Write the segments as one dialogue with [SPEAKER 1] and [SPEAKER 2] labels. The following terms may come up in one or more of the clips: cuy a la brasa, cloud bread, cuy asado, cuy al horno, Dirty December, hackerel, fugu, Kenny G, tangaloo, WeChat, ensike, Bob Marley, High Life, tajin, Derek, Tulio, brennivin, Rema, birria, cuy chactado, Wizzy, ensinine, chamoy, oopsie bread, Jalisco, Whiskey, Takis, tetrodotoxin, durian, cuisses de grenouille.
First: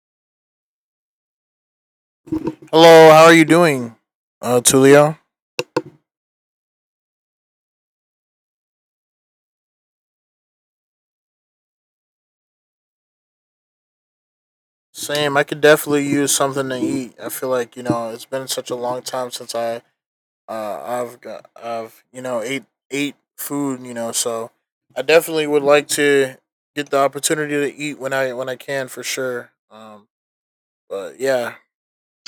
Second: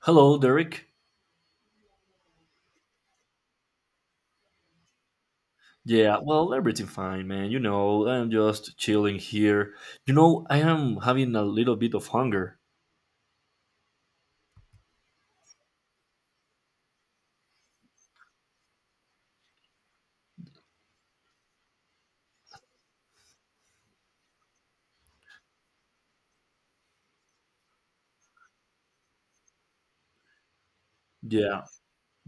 [SPEAKER 1] Hello, Derek.
[SPEAKER 2] Hello, how are you doing, Tulio?
[SPEAKER 1] Yeah, well, everything fine, man. You know, I'm just chilling here. You know, I am having a little bit of hunger.
[SPEAKER 2] Same. I could definitely use something to eat. I feel like it's been such a long time since I I've got I've ate food. So I definitely would like to get the opportunity to eat when I can for sure. But yeah.
[SPEAKER 1] Yeah,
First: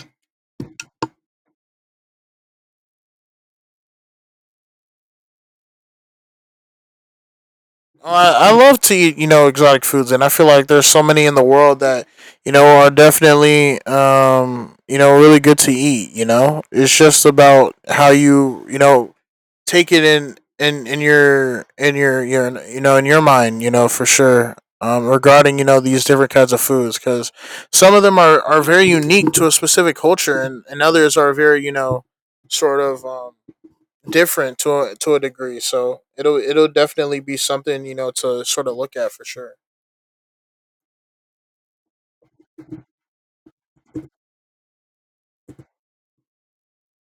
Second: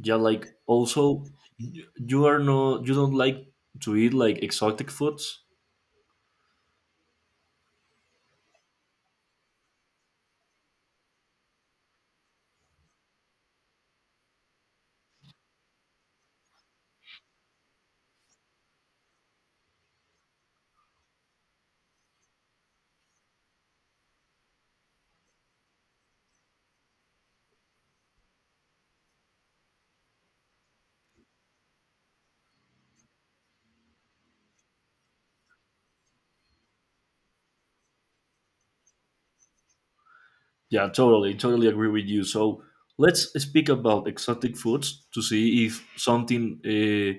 [SPEAKER 1] yeah. Like, also, you are no, you don't like to eat like exotic foods.
[SPEAKER 2] Oh, I love to eat exotic foods, and I feel like there's so many in the world that are definitely really good to eat. It's just about how you you know take it in your you know in your mind, for sure, regarding these different kinds of foods, because some of them are very unique to a specific culture, and others are very, sort of, different to a degree, so it'll definitely be something, to sort of look at for sure.
[SPEAKER 1] Yeah, totally, totally agree with you. So let's speak about exotic foods to see if something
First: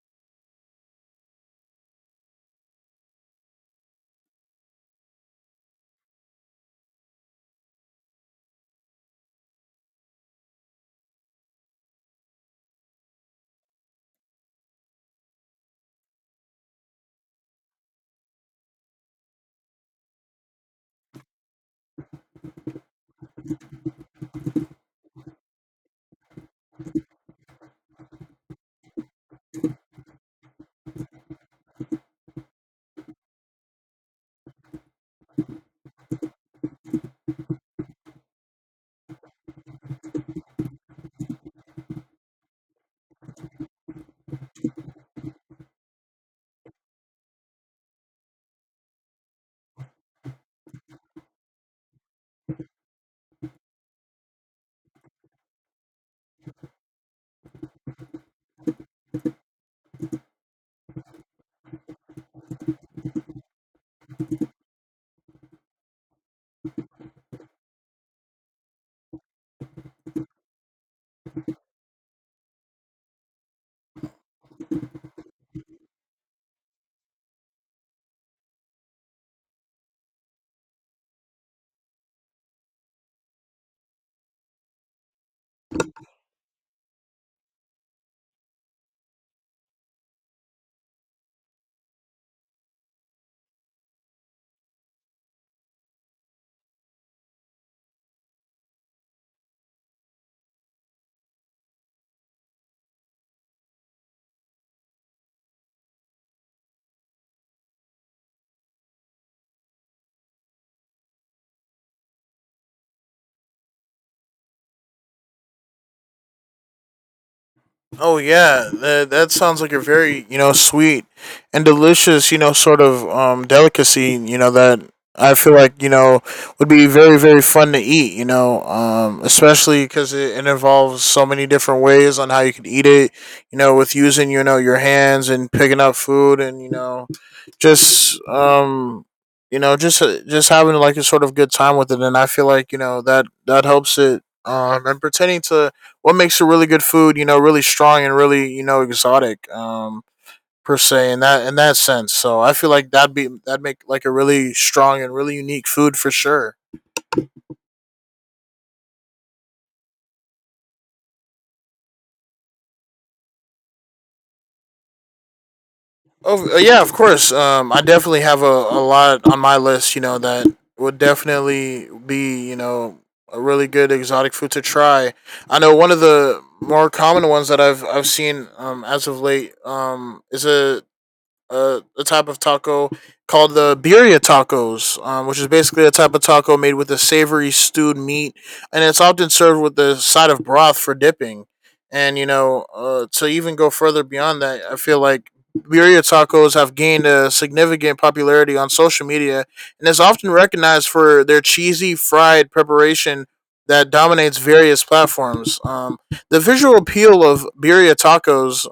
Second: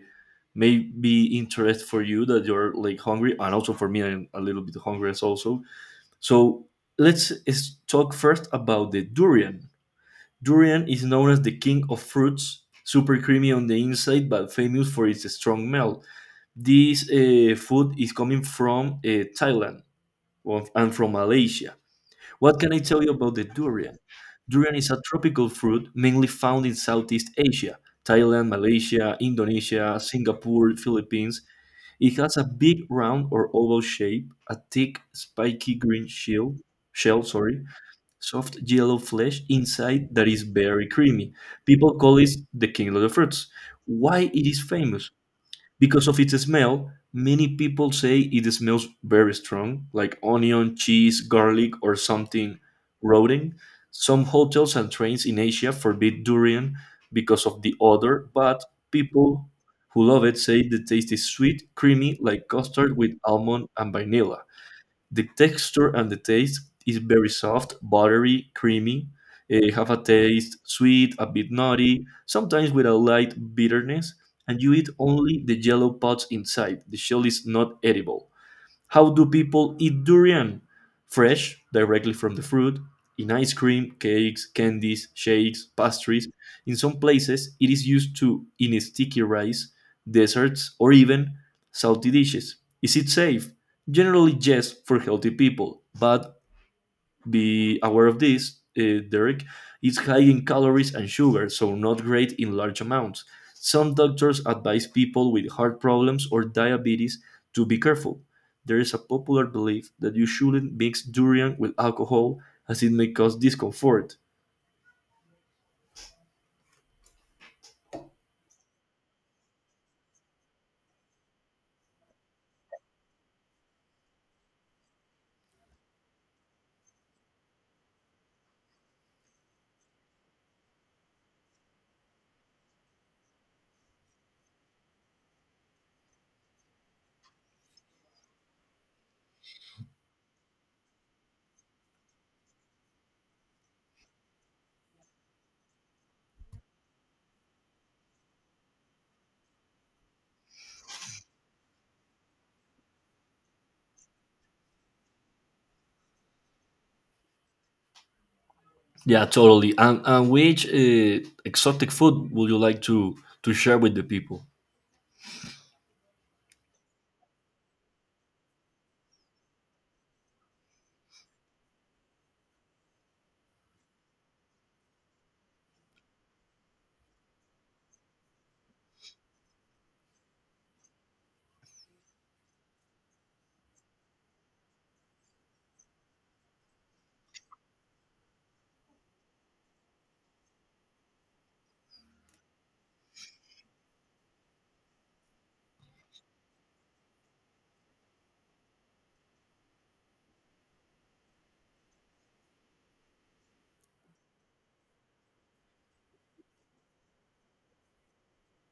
[SPEAKER 1] may be interest for you that you're like hungry, and also for me, I'm a little bit hungry as also. So let's talk first about the durian. Durian is known as the king of fruits, super creamy on the inside, but famous for its strong smell. This food is coming from Thailand and from Malaysia. What can I tell you about the durian? Durian is a tropical fruit mainly found in Southeast Asia, Thailand, Malaysia, Indonesia, Singapore, Philippines. It has a big round or oval shape, a thick, spiky green shell, shell, sorry, soft yellow flesh inside that is very creamy. People call it the king of the fruits. Why it is famous? Because of its smell, many people say it smells very strong, like onion, cheese, garlic, or something rotting. Some hotels and trains in Asia forbid durian because of the odor, but people who love it say the taste is sweet, creamy, like custard with almond and vanilla. The texture and the taste is very soft, buttery, creamy. Have a taste sweet, a bit nutty, sometimes with a light bitterness, and you eat only the yellow pods inside. The shell is not edible. How do people eat durian? Fresh, directly from the fruit, in ice cream, cakes, candies, shakes, pastries. In some places, it is used to in sticky rice, desserts, or even salty dishes. Is it safe? Generally, yes, for healthy people, but be aware of this, Derek. It's high in calories and sugar, so not great in large amounts. Some doctors advise people with heart problems or diabetes to be careful. There is a popular belief that you shouldn't mix durian with alcohol, as it may cause discomfort.
[SPEAKER 2] Oh yeah, that sounds like a very, sweet and delicious, sort of delicacy you know that I feel like, would be very, very fun to eat, especially because it involves so many different ways on how you could eat it, with using your hands and picking up food, and, just you know just having like a sort of good time with it. And I feel like, that helps it, and pretending to what makes a really good food, really strong and really, exotic, per se, in that sense. So I feel like that'd make like a really strong and really unique food for sure.
[SPEAKER 1] Yeah, totally. And which exotic food would you like to share with the people?
[SPEAKER 2] Oh yeah, of course. I definitely have a lot on my list, that would definitely be, a really good exotic food to try. I know one of the more common ones that I've seen, as of late, is a type of taco called the birria tacos, which is basically a type of taco made with a savory stewed meat, and it's often served with a side of broth for dipping. And, to even go further beyond that, I feel like birria tacos have gained a significant popularity on social media, and is often recognized for their cheesy fried preparation that dominates various platforms. The visual appeal of birria tacos,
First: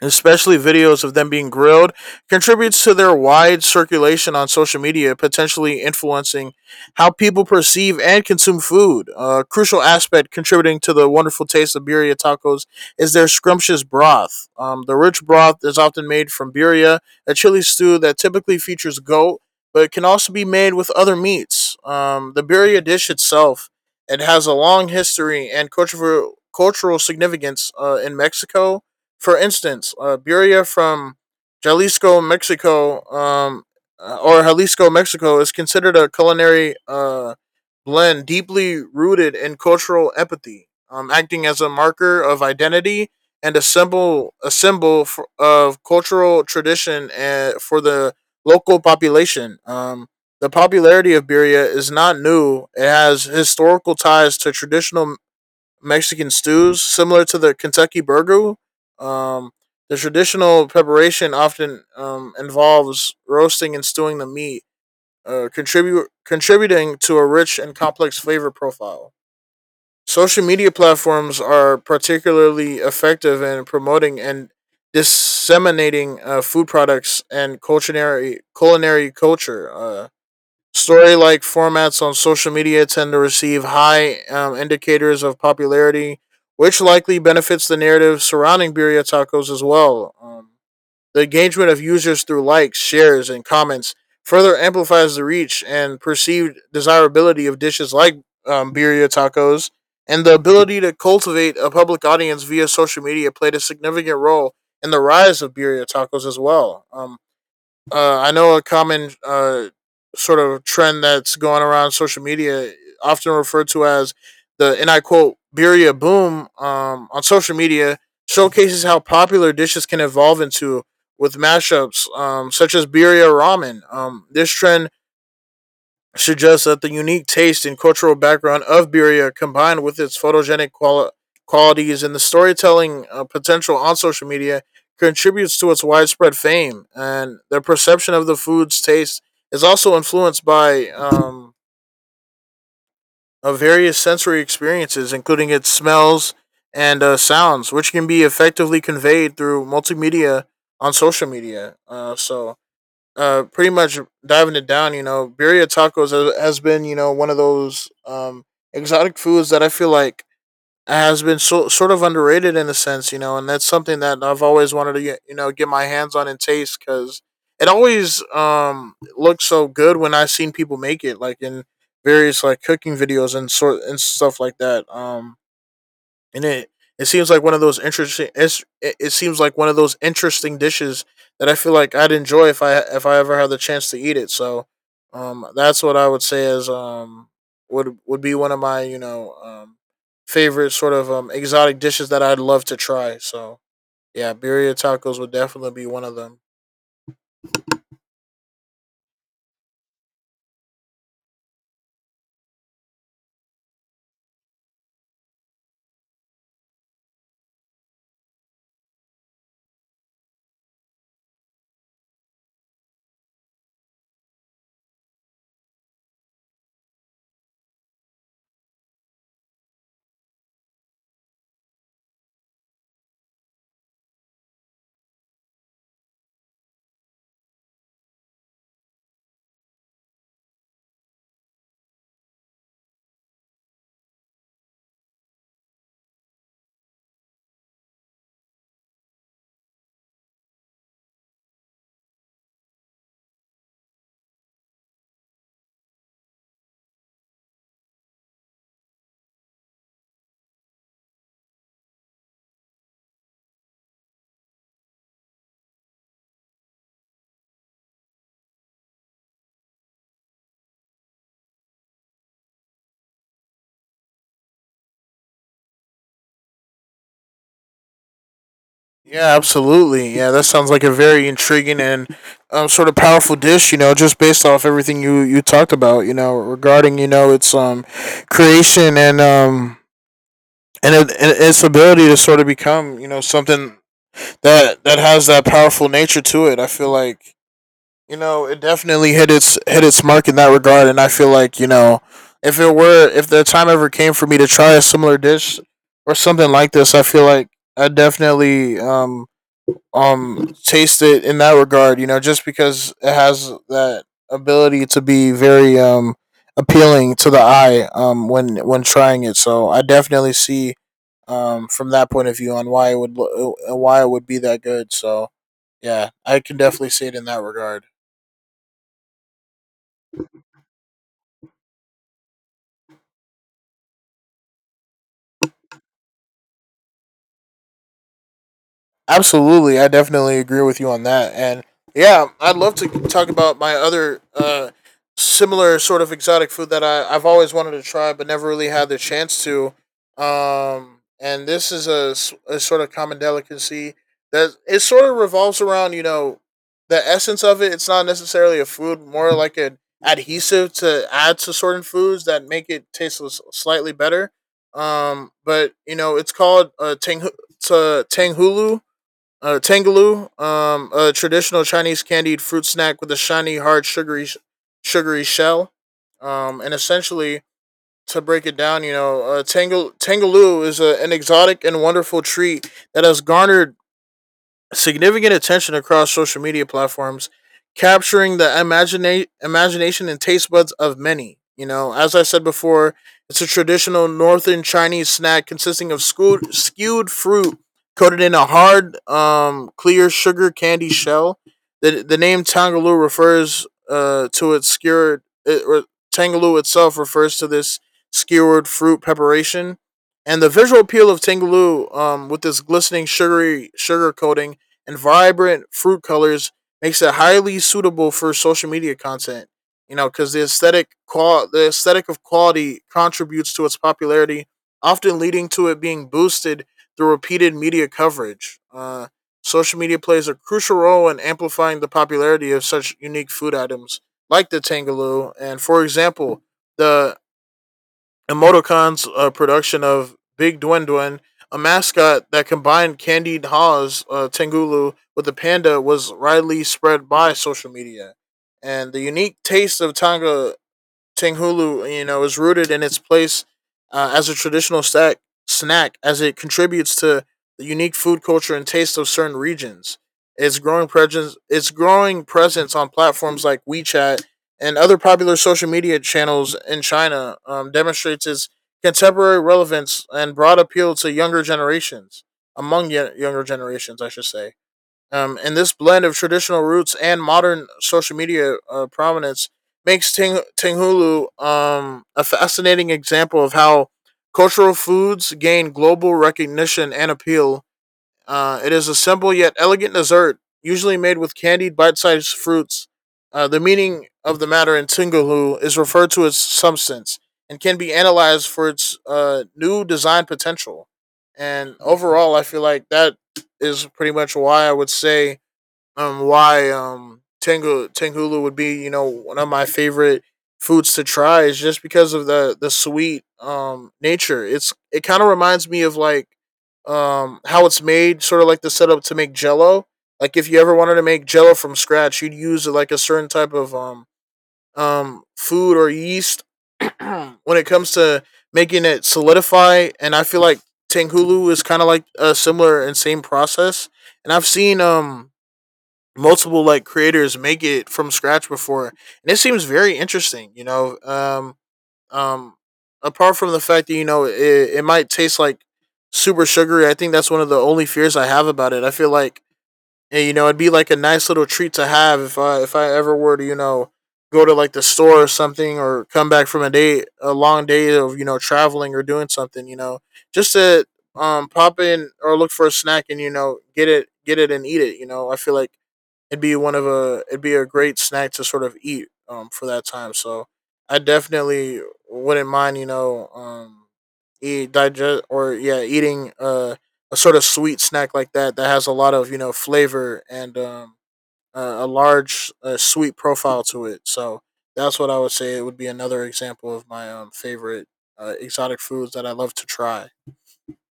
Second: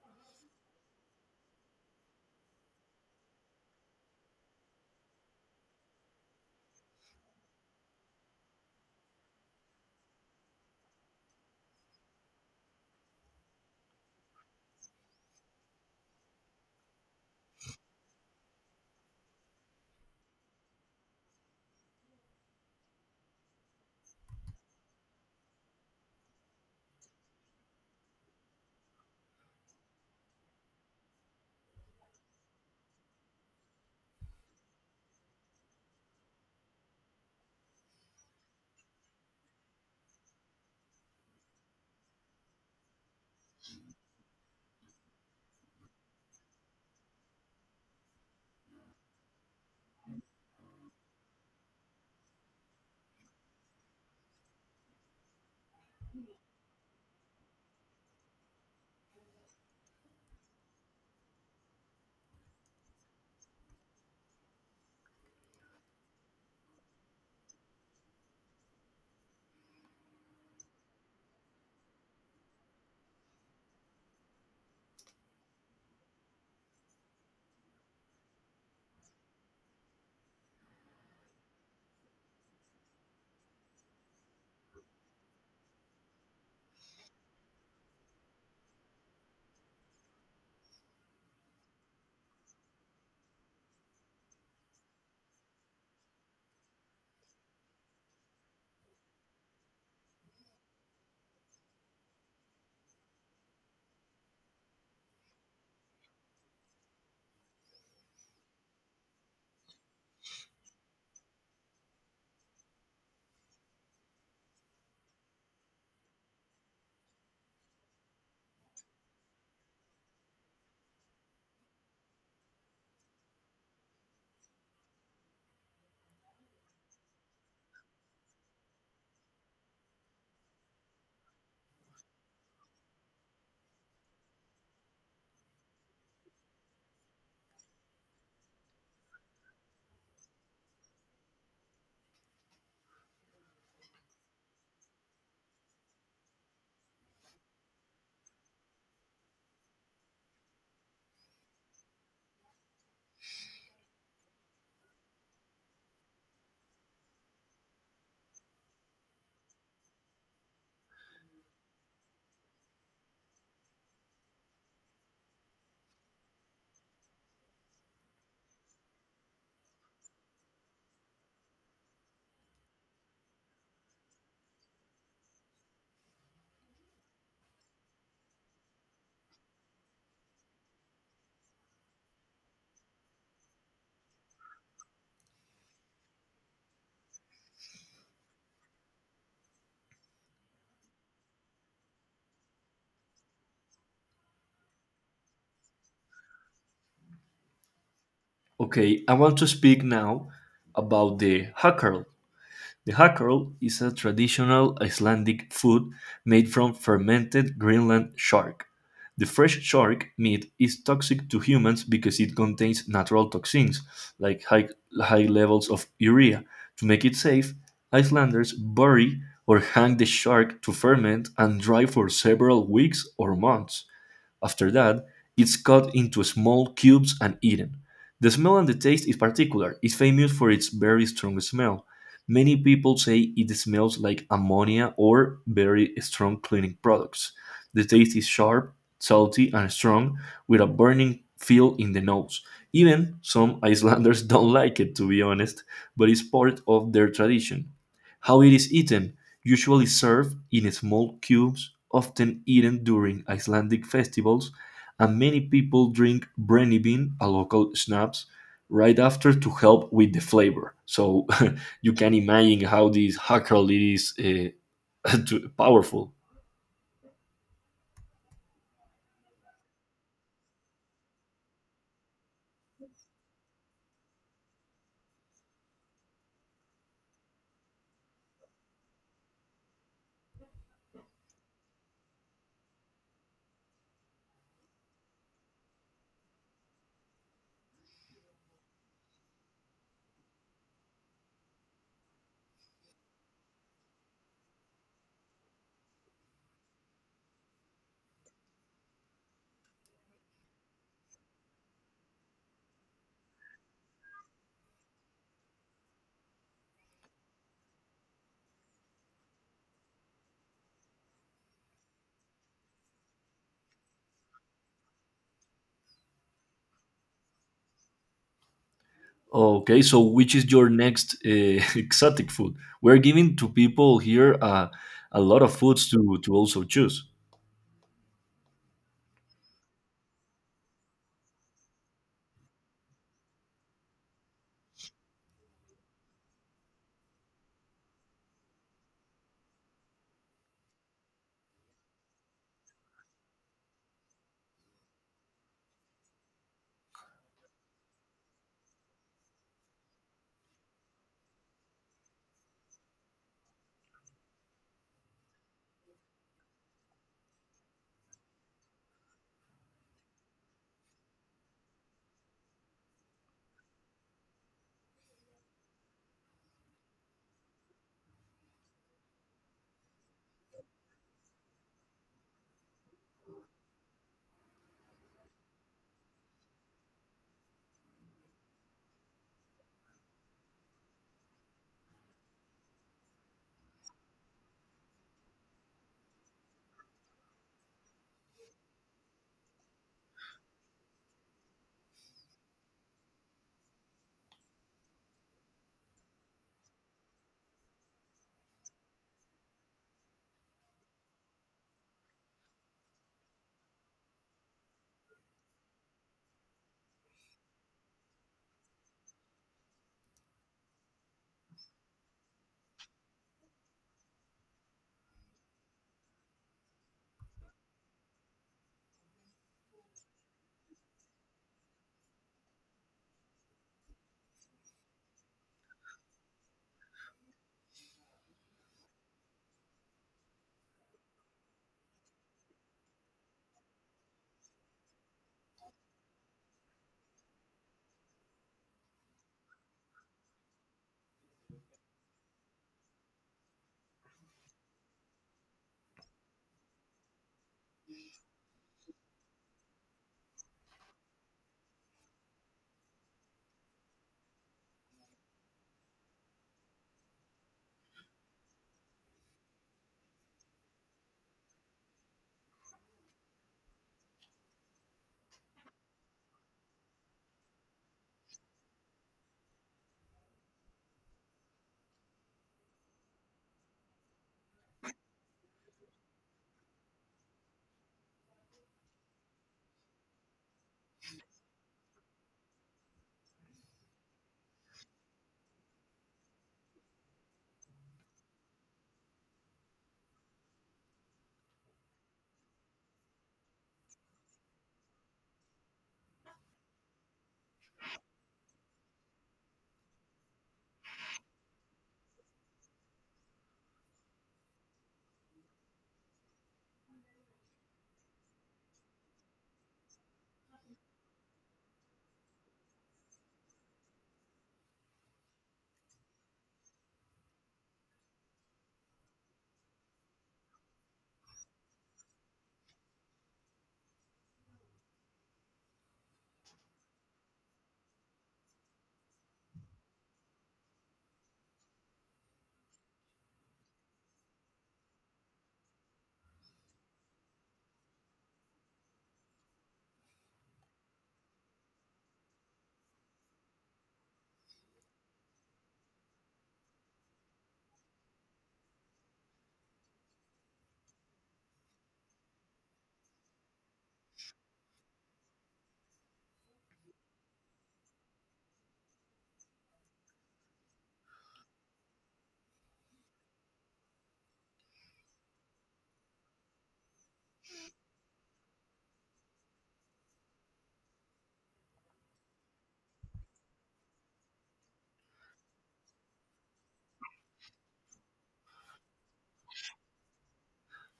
[SPEAKER 2] especially videos of them being grilled, contributes to their wide circulation on social media, potentially influencing how people perceive and consume food. A crucial aspect contributing to the wonderful taste of birria tacos is their scrumptious broth. The rich broth is often made from birria, a chili stew that typically features goat, but it can also be made with other meats. The birria dish itself, it has a long history and cultural significance in Mexico. For instance, Buria from Jalisco, Mexico, or Jalisco, Mexico, is considered a culinary, blend deeply rooted in cultural empathy, acting as a marker of identity and a symbol of cultural tradition and for the local population. The popularity of birria is not new; it has historical ties to traditional Mexican stews, similar to the Kentucky burger. Um, the traditional preparation often, involves roasting and stewing the meat, contributing to a rich and complex flavor profile. Social media platforms are particularly effective in promoting and disseminating, food products and culinary culture. Story like formats on social media tend to receive high, indicators of popularity, which likely benefits the narrative surrounding Birria Tacos as well. The engagement of users through likes, shares, and comments further amplifies the reach and perceived desirability of dishes like, Birria Tacos, and the ability to cultivate a public audience via social media played a significant role in the rise of Birria Tacos as well. I know a common, sort of trend that's going around social media, often referred to as the, and I quote, birria boom, on social media, showcases how popular dishes can evolve into with mashups, such as birria ramen. This trend suggests that the unique taste and cultural background of Birria, combined with its photogenic qualities and the storytelling, potential on social media, contributes to its widespread fame. And the perception of the food's taste is also influenced by, various sensory experiences, including its smells and, sounds, which can be effectively conveyed through multimedia on social media. So, pretty much diving it down, birria tacos has been, one of those, exotic foods that I feel like has been sort of underrated in a sense, and that's something that I've always wanted to get my hands on and taste, because it always, looks so good when I've seen people make it, like in various like cooking videos and stuff like that. And it seems like one of those interesting. It seems like one of those interesting dishes that I feel like I'd enjoy if I ever had the chance to eat it. So, that's what I would say is, would be one of my, favorite sort of, exotic dishes that I'd love to try. So yeah, birria tacos would definitely be one of them.
[SPEAKER 1] Okay, I want to speak now about the hackerel. The hackle is a traditional Icelandic food made from fermented Greenland shark. The fresh shark meat is toxic to humans because it contains natural toxins, like high levels of urea. To make it safe, Icelanders bury or hang the shark to ferment and dry for several weeks or months. After that, it's cut into small cubes and eaten. The smell and the taste is particular. It's famous for its very strong smell. Many people say it smells like ammonia or very strong cleaning products. The taste is sharp, salty, and strong, with a burning feel in the nose. Even some Icelanders don't like it, to be honest, but it's part of their tradition. How it is eaten? Usually served in small cubes, often eaten during Icelandic festivals, and many people drink brennivin, a local schnapps, right after to help with the flavor. So you can imagine how this hackle is powerful.
[SPEAKER 2] Yeah, absolutely. Yeah, that sounds like a very intriguing and, sort of powerful dish. You know, just based off everything you talked about. You know, regarding, its, creation and, and its ability to sort of become, something that has that powerful nature to it. I feel like, it definitely hit its mark in that regard, and I feel like, if it were if the time ever came for me to try a similar dish or something like this, I feel like I definitely, taste it in that regard. You know, just because it has that ability to be very, appealing to the eye, when trying it. So I definitely see, from that point of view on why it would, be that good. So yeah, I can definitely see it in that regard.
[SPEAKER 1] Okay, so which is your next exotic food? We're giving to people here a lot of foods to also choose.
[SPEAKER 2] Absolutely, I definitely agree with you on that. And yeah, I'd love to talk about my other, similar sort of exotic food that I've always wanted to try but never really had the chance to. And this is a, sort of common delicacy that it sort of revolves around, the essence of it. It's not necessarily a food, more like an adhesive to add to certain foods that make it taste slightly better. But, it's called, tang- to tanghulu, Tangaloo, a traditional Chinese candied fruit snack with a shiny, hard, sugary shell. And essentially, to break it down, Tangaloo is an exotic and wonderful treat that has garnered significant attention across social media platforms, capturing the imagination and taste buds of many. As I said before, it's a traditional northern Chinese snack consisting of skewed fruit coated in a hard, clear sugar candy shell. The name Tangaloo refers, to its skewered, or Tangaloo itself refers to this skewered fruit preparation. And the visual appeal of Tangaloo, with this glistening sugary sugar coating and vibrant fruit colors, makes it highly suitable for social media content. Because the aesthetic of quality contributes to its popularity, often leading to it being boosted through repeated media coverage. Social media plays a crucial role in amplifying the popularity of such unique food items like the tangaloo. And for example, the Emoticon's, production of Big Dwindwin, a mascot that combined Candied Haw's, Tengulu with the panda, was widely spread by social media. And the unique taste of Tonga Tinghulu, is rooted in its place, as a traditional snack, as it contributes to the unique food culture and taste of certain regions. Its growing presence on platforms like WeChat and other popular social media channels in China, demonstrates its contemporary relevance and broad appeal to younger generations, among younger generations, I should say. And this blend of traditional roots and modern social media, prominence makes Tinghulu, a fascinating example of how cultural foods gain global recognition and appeal. It is a simple yet elegant dessert, usually made with candied bite-sized fruits. The meaning of the matter in Tinghulu is referred to as substance and can be analyzed for its new design potential. And overall, I feel like that is pretty much why I would say why tengulu would be one of my favorite foods to try is just because of the sweet nature. It's it kind of reminds me of like how it's made, sort of like the setup to make Jello. Like if you ever wanted to make Jello from scratch, you'd use like a certain type of food or yeast when it comes to making it solidify. And I feel like Tenghulu is kind of like a similar and same process. And I've seen multiple like creators make it from scratch before, and it seems very interesting, um apart from the fact that it might taste like super sugary. I think that's one of the only fears I have about it. I feel like, you know, it'd be like a nice little treat to have if I ever were to, you know, go to like the store or something, or come back from a long day of, you know, traveling or doing something, you know, just to pop in or look for a snack and, you know, get it and eat it. You know, I feel like it'd be one of a it'd be a great snack to sort of eat for that time. So I definitely wouldn't mind, you know, eating a sort of sweet snack like that, that has a lot of, you know, flavor and a large sweet profile to it. So that's what I would say it would be, another example of my favorite exotic foods that I love to try.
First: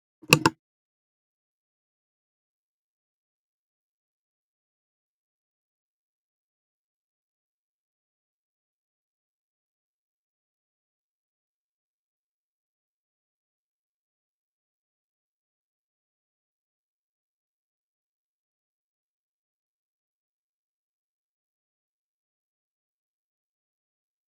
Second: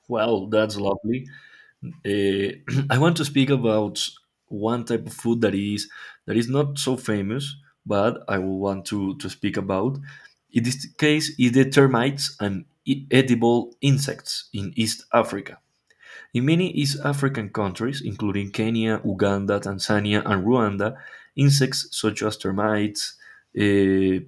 [SPEAKER 1] Well, that's lovely. Uh, I want to speak about one type of food that is not so famous, but I will want to speak about. In this case, is the termites and edible insects in East Africa. In many East African countries, including Kenya, Uganda, Tanzania, and Rwanda, insects such as termites, uh,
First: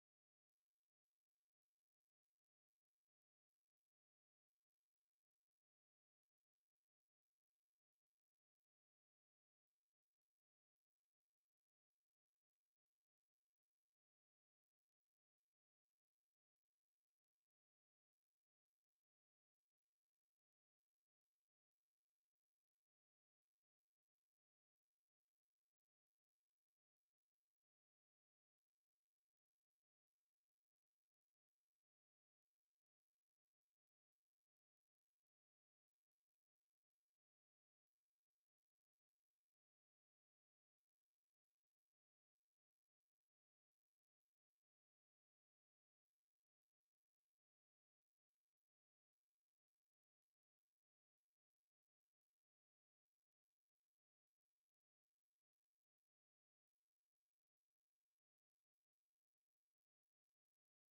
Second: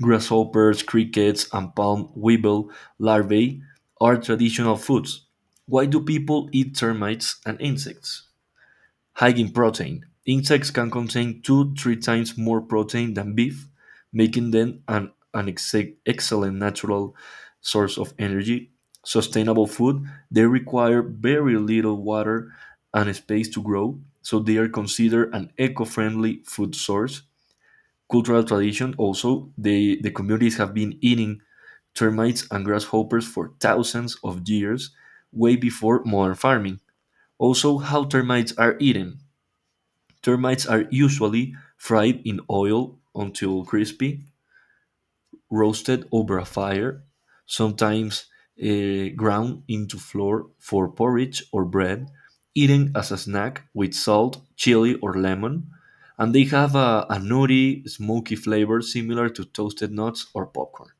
[SPEAKER 1] grasshoppers, crickets, and palm weevil larvae are traditional foods. Why do people eat termites and insects? High in protein. Insects can contain two, three times more protein than beef, making them an excellent natural source of energy. Sustainable food. They require very little water and space to grow, so they are considered an eco friendly food source. Cultural tradition: also, the communities have been eating termites and grasshoppers for thousands of years, way before modern farming. Also, how termites are eaten: termites are usually fried in oil until crispy, roasted over a fire, sometimes ground into flour for porridge or bread, eaten as a snack with salt, chili, or lemon, and they have a nutty, smoky flavor similar to toasted nuts or popcorn.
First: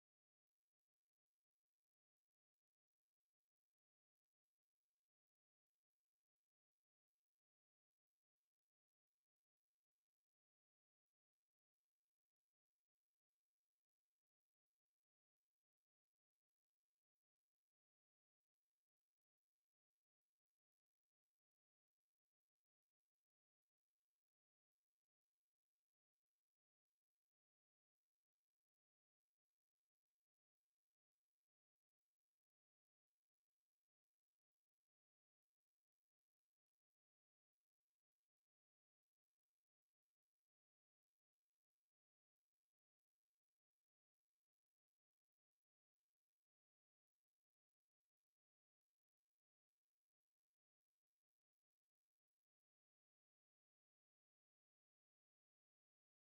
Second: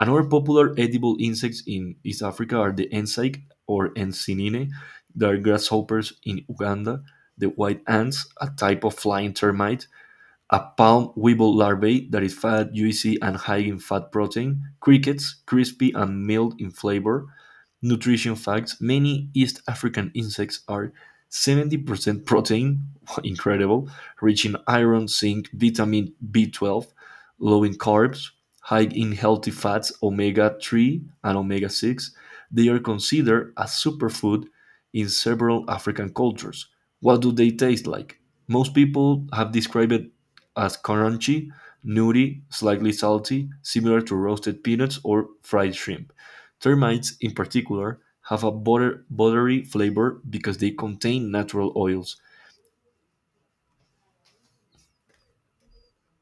[SPEAKER 1] Another popular edible insects in East Africa are the ensike or ensinine, they are grasshoppers in Uganda, the white ants, a type of flying termite, a palm weevil larvae that is fat, juicy, and high in fat protein, crickets, crispy and mild in flavor. Nutrition facts: Many East African insects are 70% protein, incredible, rich in iron, zinc, vitamin B12, low in carbs, high in healthy fats, omega 3 and omega 6. They are considered a superfood in several African cultures. What do they taste like? Most people have described as crunchy, nutty, slightly salty, similar to roasted peanuts or fried shrimp. Termites, in particular, have a buttery flavor because they contain natural oils.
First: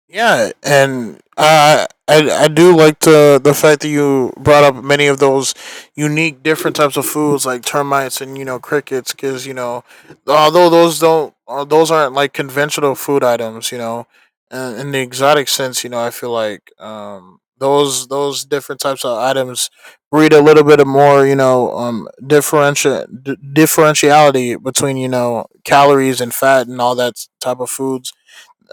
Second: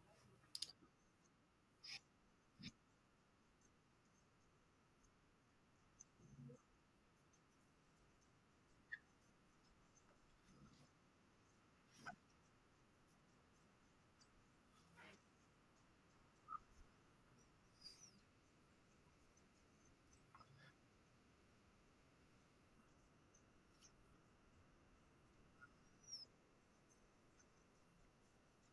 [SPEAKER 2] Yeah, and I do like the fact that you brought up many of those unique different types of foods like termites and, you know, crickets, because, you know, although those don't those aren't like conventional food items, you know, in the exotic sense. You know, I feel like those different types of items breed a little bit of more, you know, differentiality between, you know, calories and fat and all that type of foods,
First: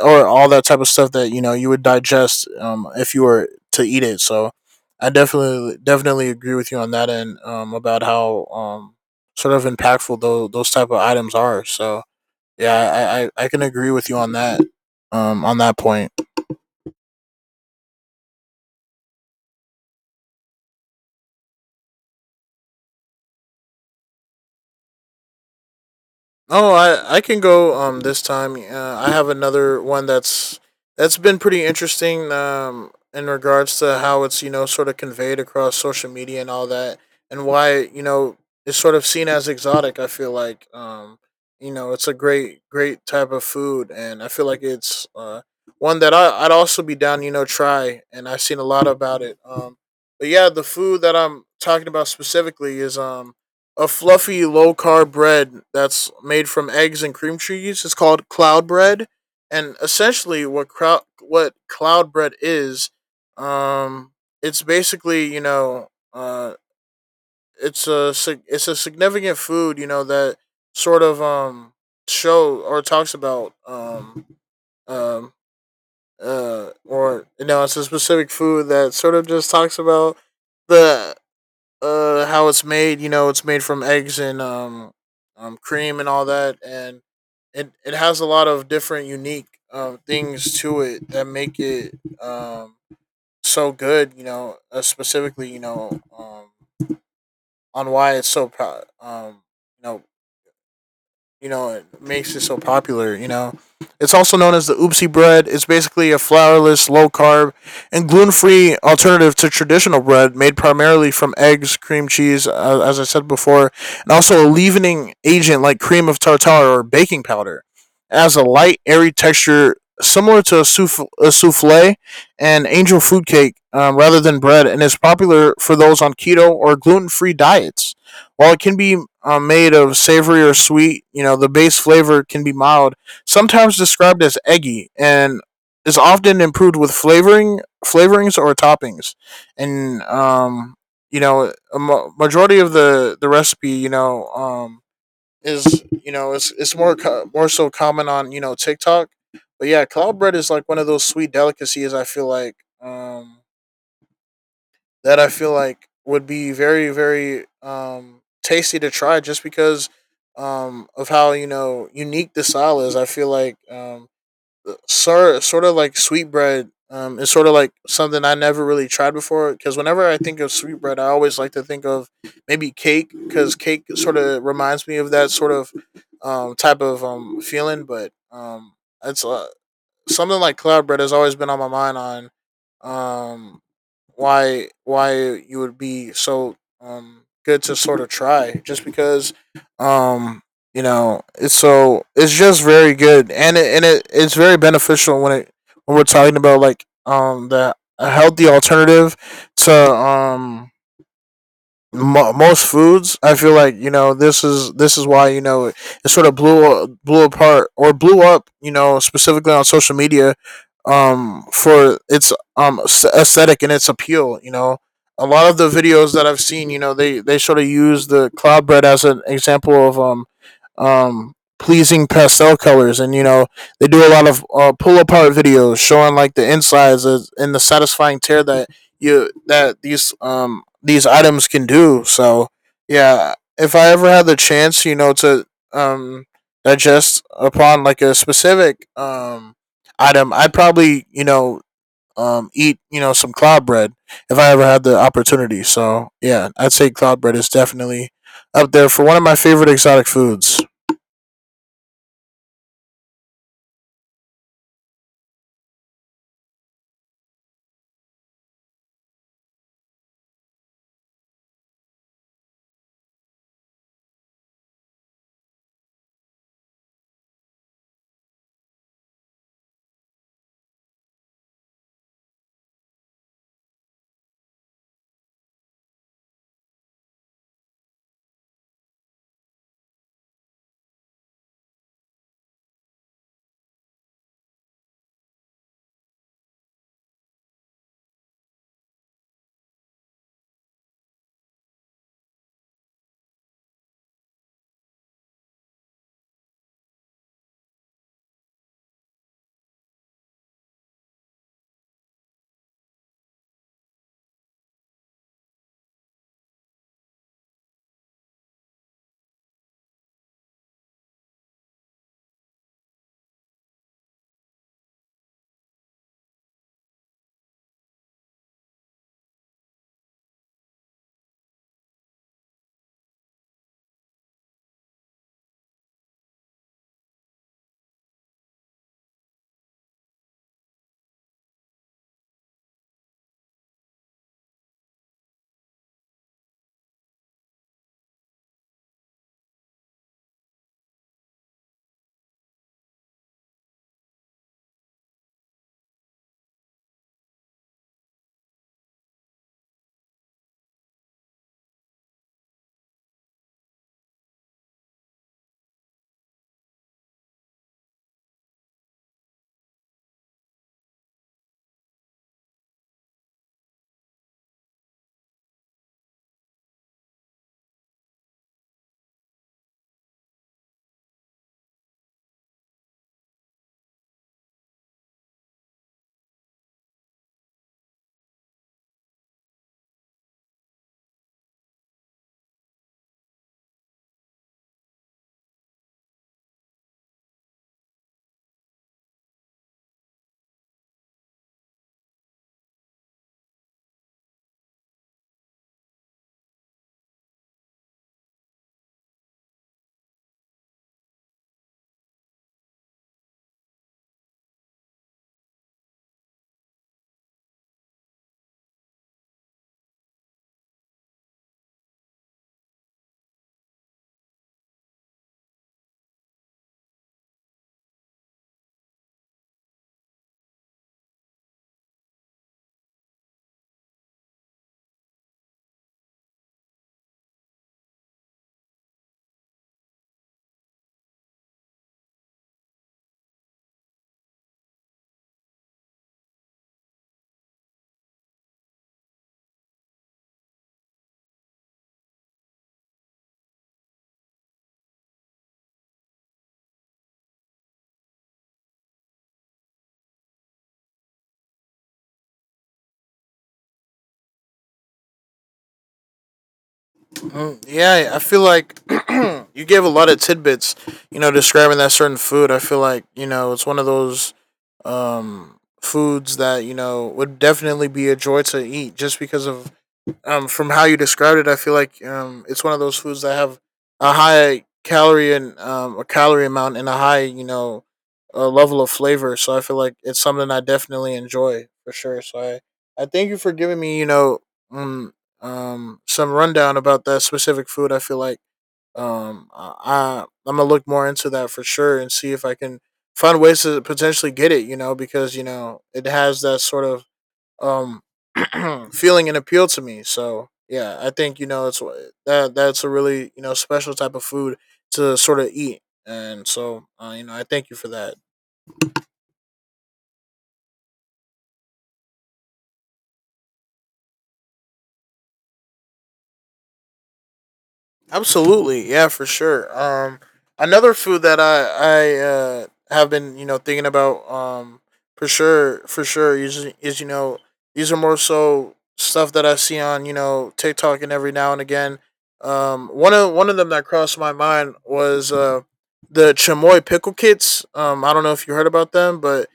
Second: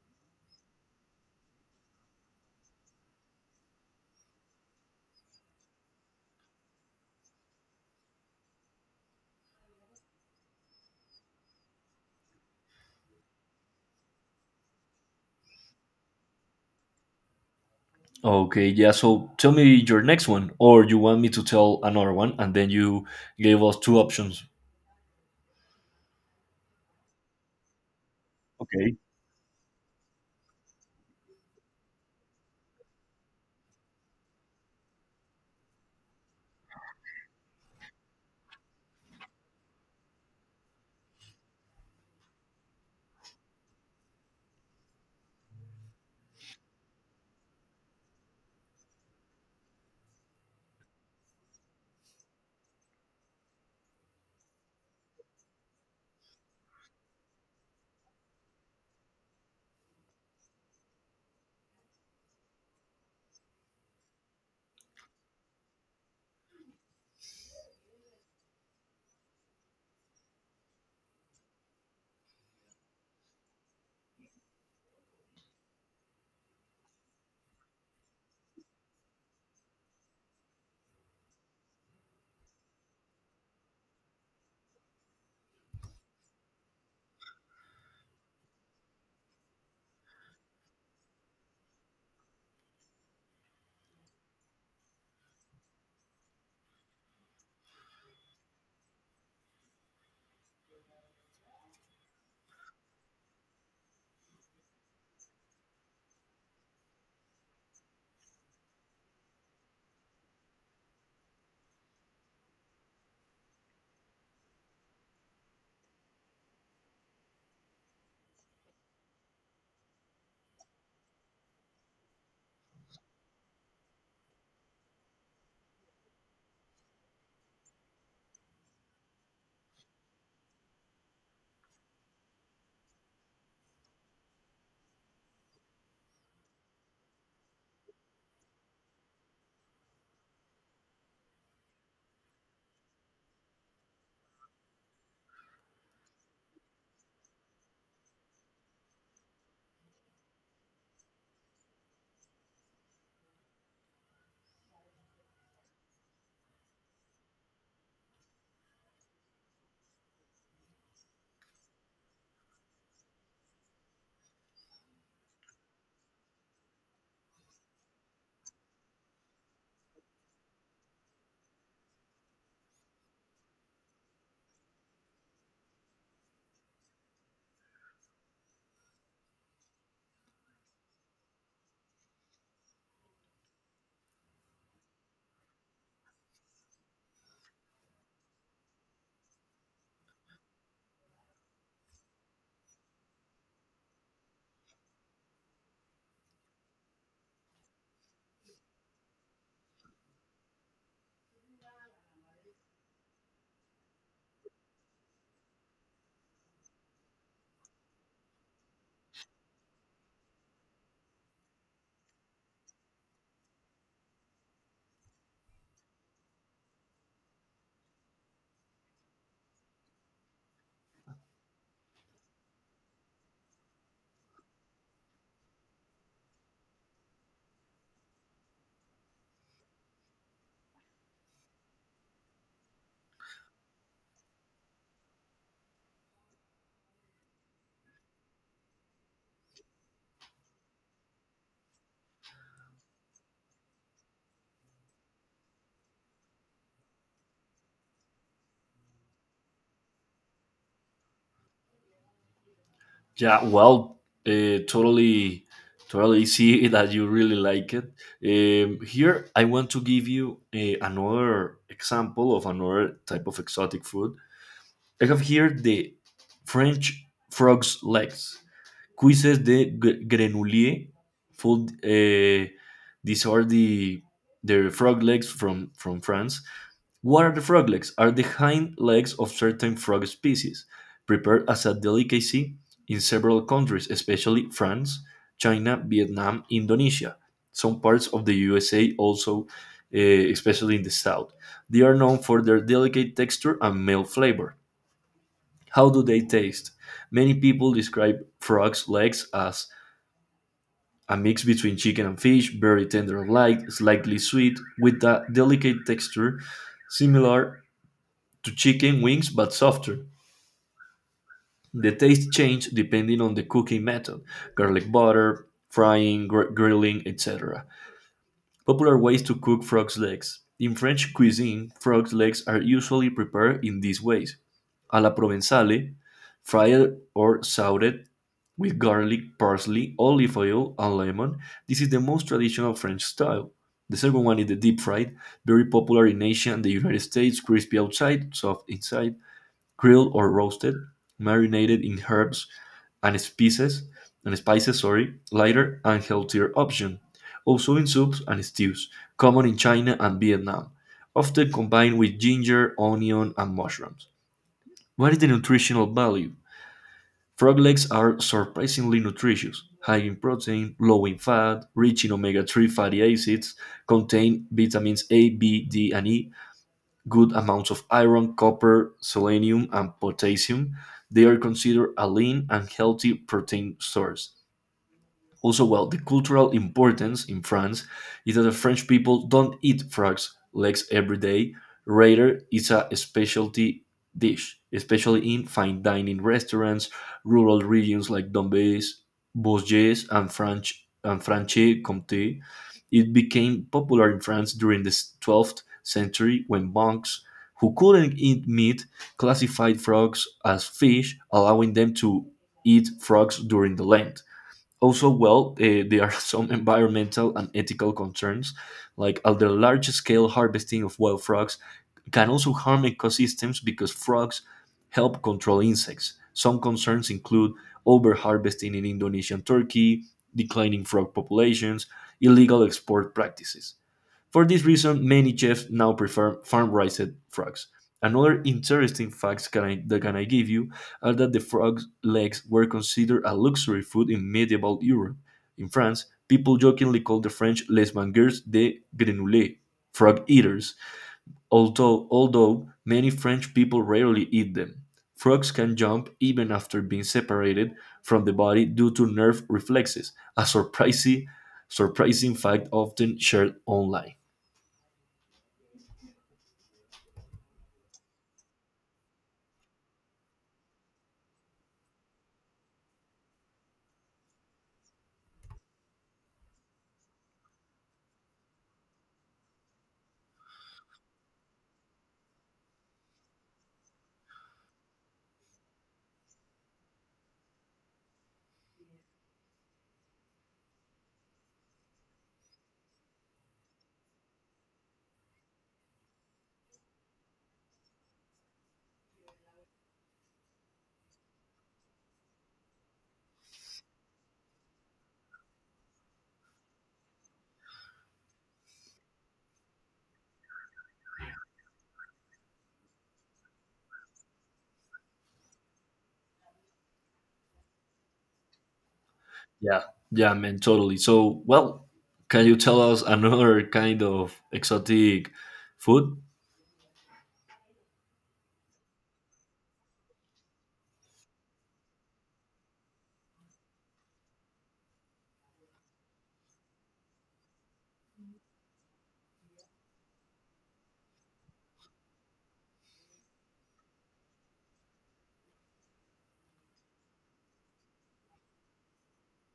[SPEAKER 2] or all that type of stuff that, you know, you would digest, if you were to eat it. So I definitely definitely agree with you on that end, about how, sort of impactful those type of items are. So yeah, I can agree with you on that, on that point.
[SPEAKER 1] Okay, yeah, so tell me your next one, or you want me to tell another one, and then you gave us two options.
[SPEAKER 2] Oh, I can go this time.
[SPEAKER 1] Okay.
[SPEAKER 2] I have another one that's been pretty interesting in regards to how it's, you know, sort of conveyed across social media and all that, and why, you know, it's sort of seen as exotic. I feel like, you know, it's a great great type of food, and I feel like it's one that I'd also be down, you know, try, and I've seen a lot about it. But yeah, the food that I'm talking about specifically is a fluffy low carb bread that's made from eggs and cream cheese is called cloud bread. And essentially, what cloud bread is, um, it's basically, you know, uh, it's a it's a significant food, you know, that sort of show or talks about um or you know, it's a specific food that sort of just talks about the how it's made. You know, it's made from eggs and, cream and all that, and it has a lot of different unique things to it that make it so good. You know, specifically, you know, on why it's so pro- you know you know, it makes it so popular, you know. It's also known as the oopsie bread. It's basically a flourless, low carb, and gluten free alternative to traditional bread, made primarily from eggs, cream cheese, as I said before, and also a leavening agent like cream of tartar or baking powder. It has a light, airy texture similar to a souffle and angel food cake, rather than bread, and is popular for those on keto or gluten free diets. While it can be made of savory or sweet, you know, the base flavor can be mild, sometimes described as eggy, and is often improved with flavorings or toppings. And you know, majority of the recipe, you know, is, you know, it's more so common on, you know, TikTok. But yeah, cloud bread is like one of those sweet delicacies, I feel like. Um, that I feel like would be very, very tasty to try, just because of how, you know, unique the style is. I feel like, sort of like sweetbread, is sort of like something I never really tried before, because whenever I think of sweetbread, I always like to think of maybe cake, because cake sort of reminds me of that sort of type of feeling. But it's something like cloud bread has always been on my mind on um why you would be so good to sort of try, just because um you know, it's so it's just very good, and it's very beneficial when it when we're talking about like the a healthy alternative to most foods. I feel like, you know, this is why, you know, it sort of blew blew apart or blew up, you know, specifically on social media for its aesthetic and its appeal. You know, a lot of the videos that I've seen, you know, they sort of use the cloud bread as an example of pleasing pastel colors. And you know, they do a lot of pull apart videos, showing like the insides and the satisfying tear that you that these items can do. So yeah, if I ever had the chance, you know, to um digest upon like a specific item, I'd probably, you know, eat, you know, some cloud bread if I ever had the opportunity. So yeah, I'd say cloud bread is definitely up there for one of my favorite exotic foods.
[SPEAKER 1] Yeah, well, totally, totally see that you really like it. Here, I want to give you another example of another type of exotic food. I have here the French frog's legs, cuisses de grenouille, food. These are the frog legs from France. What are the frog legs? Are the hind legs of certain frog species, prepared as a delicacy in several countries, especially France, China, Vietnam, Indonesia, some parts of the USA also, especially in the south. They are known for their delicate texture and mild flavor. How do they taste? Many people describe frog's legs as a mix between chicken and fish, very tender and light, slightly sweet, with a delicate texture similar to chicken wings but softer. The taste change depending on the cooking method: garlic butter, frying, grilling, etc. Popular ways to cook frog's legs. In French cuisine, frog's legs are usually prepared in these ways: a la provenzale, fried or sauteed with garlic, parsley, olive oil, and lemon. This is the most traditional French style. The second one is the deep fried, very popular in Asia and the United States, crispy outside, soft inside; grilled or roasted, marinated in herbs and spices, and spices, sorry, lighter and healthier option; also in soups and stews, common in China and Vietnam, often combined with ginger, onion, and mushrooms. What is the nutritional value? Frog legs are surprisingly nutritious, high in protein, low in fat, rich in omega 3 fatty acids, contain vitamins A, B, D, and E, good amounts of iron, copper, selenium, and potassium. They are considered a lean and healthy protein source. Also, well, the cultural importance in France is that the French people don't eat frogs legs every day. Rather, it's a specialty dish, especially in fine dining restaurants, rural regions like Dombes, Bourges, and French and Franche Comté. It became popular in France during the 12th century when monks who couldn't eat meat classified frogs as fish, allowing them to eat frogs during the Lent. Also, well, there are some environmental and ethical concerns, like at the large scale harvesting of wild frogs can also harm ecosystems because frogs help control insects. Some concerns include overharvesting in Indonesian Turkey, declining frog populations, illegal export practices. For this reason, many chefs now prefer farm-raised frogs. Another interesting fact that can I give you are that the frog's legs were considered a luxury food in medieval Europe. In France, people jokingly called the French les mangeurs de grenouilles, frog eaters, although many French people rarely eat them. Frogs can jump even after being separated from the body due to nerve reflexes, a surprising fact often shared online.
[SPEAKER 2] Mm, yeah, I feel like you gave a lot of tidbits, you know, describing that certain food. I feel like, you know, it's one of those foods that, you know, would definitely be a joy to eat, just because of from how you described it, I feel like, it's one of those foods that have a high calorie and, a calorie amount and a high, you know, a level of flavor. So I feel like it's something I definitely enjoy for sure. So I thank you for giving me, you know, um, some rundown about that specific food. I feel like, I'm gonna look more into that for sure, and see if I can find ways to potentially get it. You know, because you know, it has that sort of um feeling an appeal to me. So yeah, I think, you know, it's that's a really, you know, special type of food to sort of eat, and so you know, I thank you for that.
[SPEAKER 1] Yeah, yeah, man, totally. So, well, can you tell us another kind of exotic food?
[SPEAKER 2] Absolutely, yeah, for sure. Another food that I have been, you know, thinking about for sure is you know, these are more so stuff that I see on, you know, TikTok and every now and again. One of them that crossed my mind was the chamoy pickle kits. I don't know if you heard about them, but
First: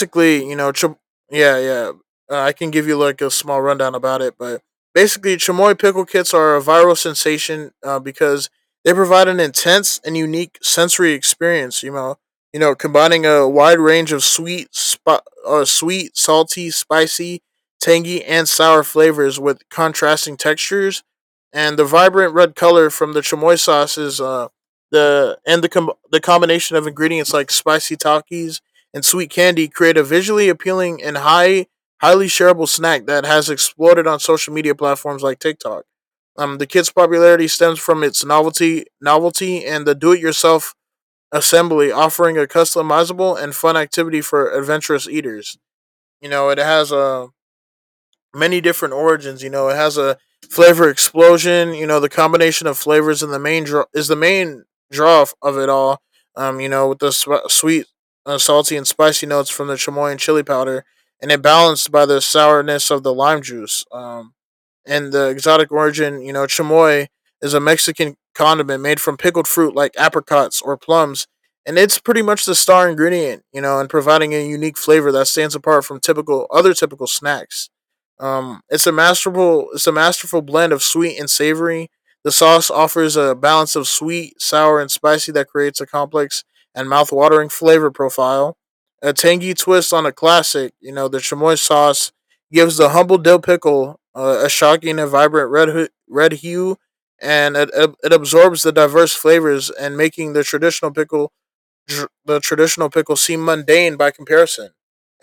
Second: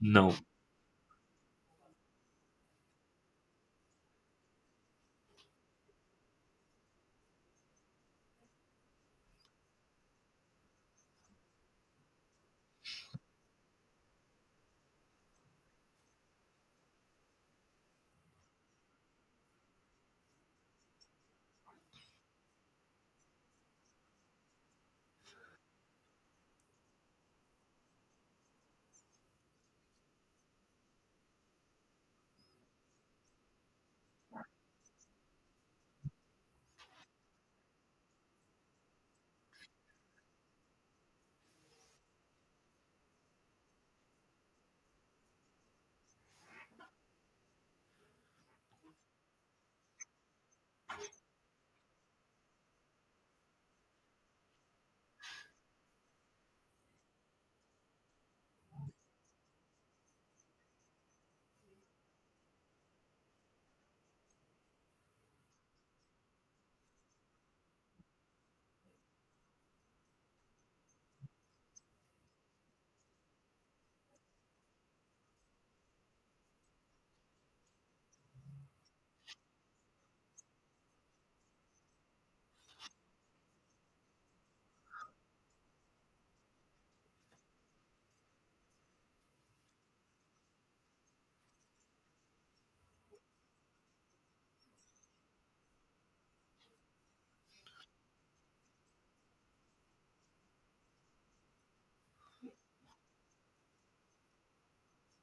[SPEAKER 1] No.
[SPEAKER 2] you know, yeah, yeah, I can give you like a small rundown about it. But basically, chamoy pickle kits are a viral sensation, because they provide an intense and unique sensory experience. You know, combining a wide range of sweet, sweet, salty, spicy, tangy, and sour flavors with contrasting textures, and the vibrant red color from the chamoy sauce is, the the combination of ingredients like spicy takis and sweet candy create a visually appealing and highly shareable snack that has exploded on social media platforms like TikTok. The kit's popularity stems from its novelty, and the do-it-yourself assembly, offering a customizable and fun activity for adventurous eaters. You know, it has a many different origins. You know, it has a flavor explosion. You know, the combination of flavors in the main draw is the main draw of- it all. With the sweet, salty, and spicy notes from the chamoy chili powder, and it balanced by the sourness of the lime juice. And the exotic origin, you know, chamoy is a Mexican condiment made from pickled fruit like apricots or plums. And it's pretty much the star ingredient, you know, and providing a unique flavor that stands apart from typical other typical snacks. It's a masterful blend of sweet and savory. The sauce offers a balance of sweet, sour, and spicy that creates a complex and mouth-watering flavor profile. A tangy twist on a classic, you know, the chamoy sauce gives the humble dill pickle a shocking and vibrant red red hue, and it absorbs the diverse flavors and making the traditional pickle tr- the traditional pickles seem mundane by comparison.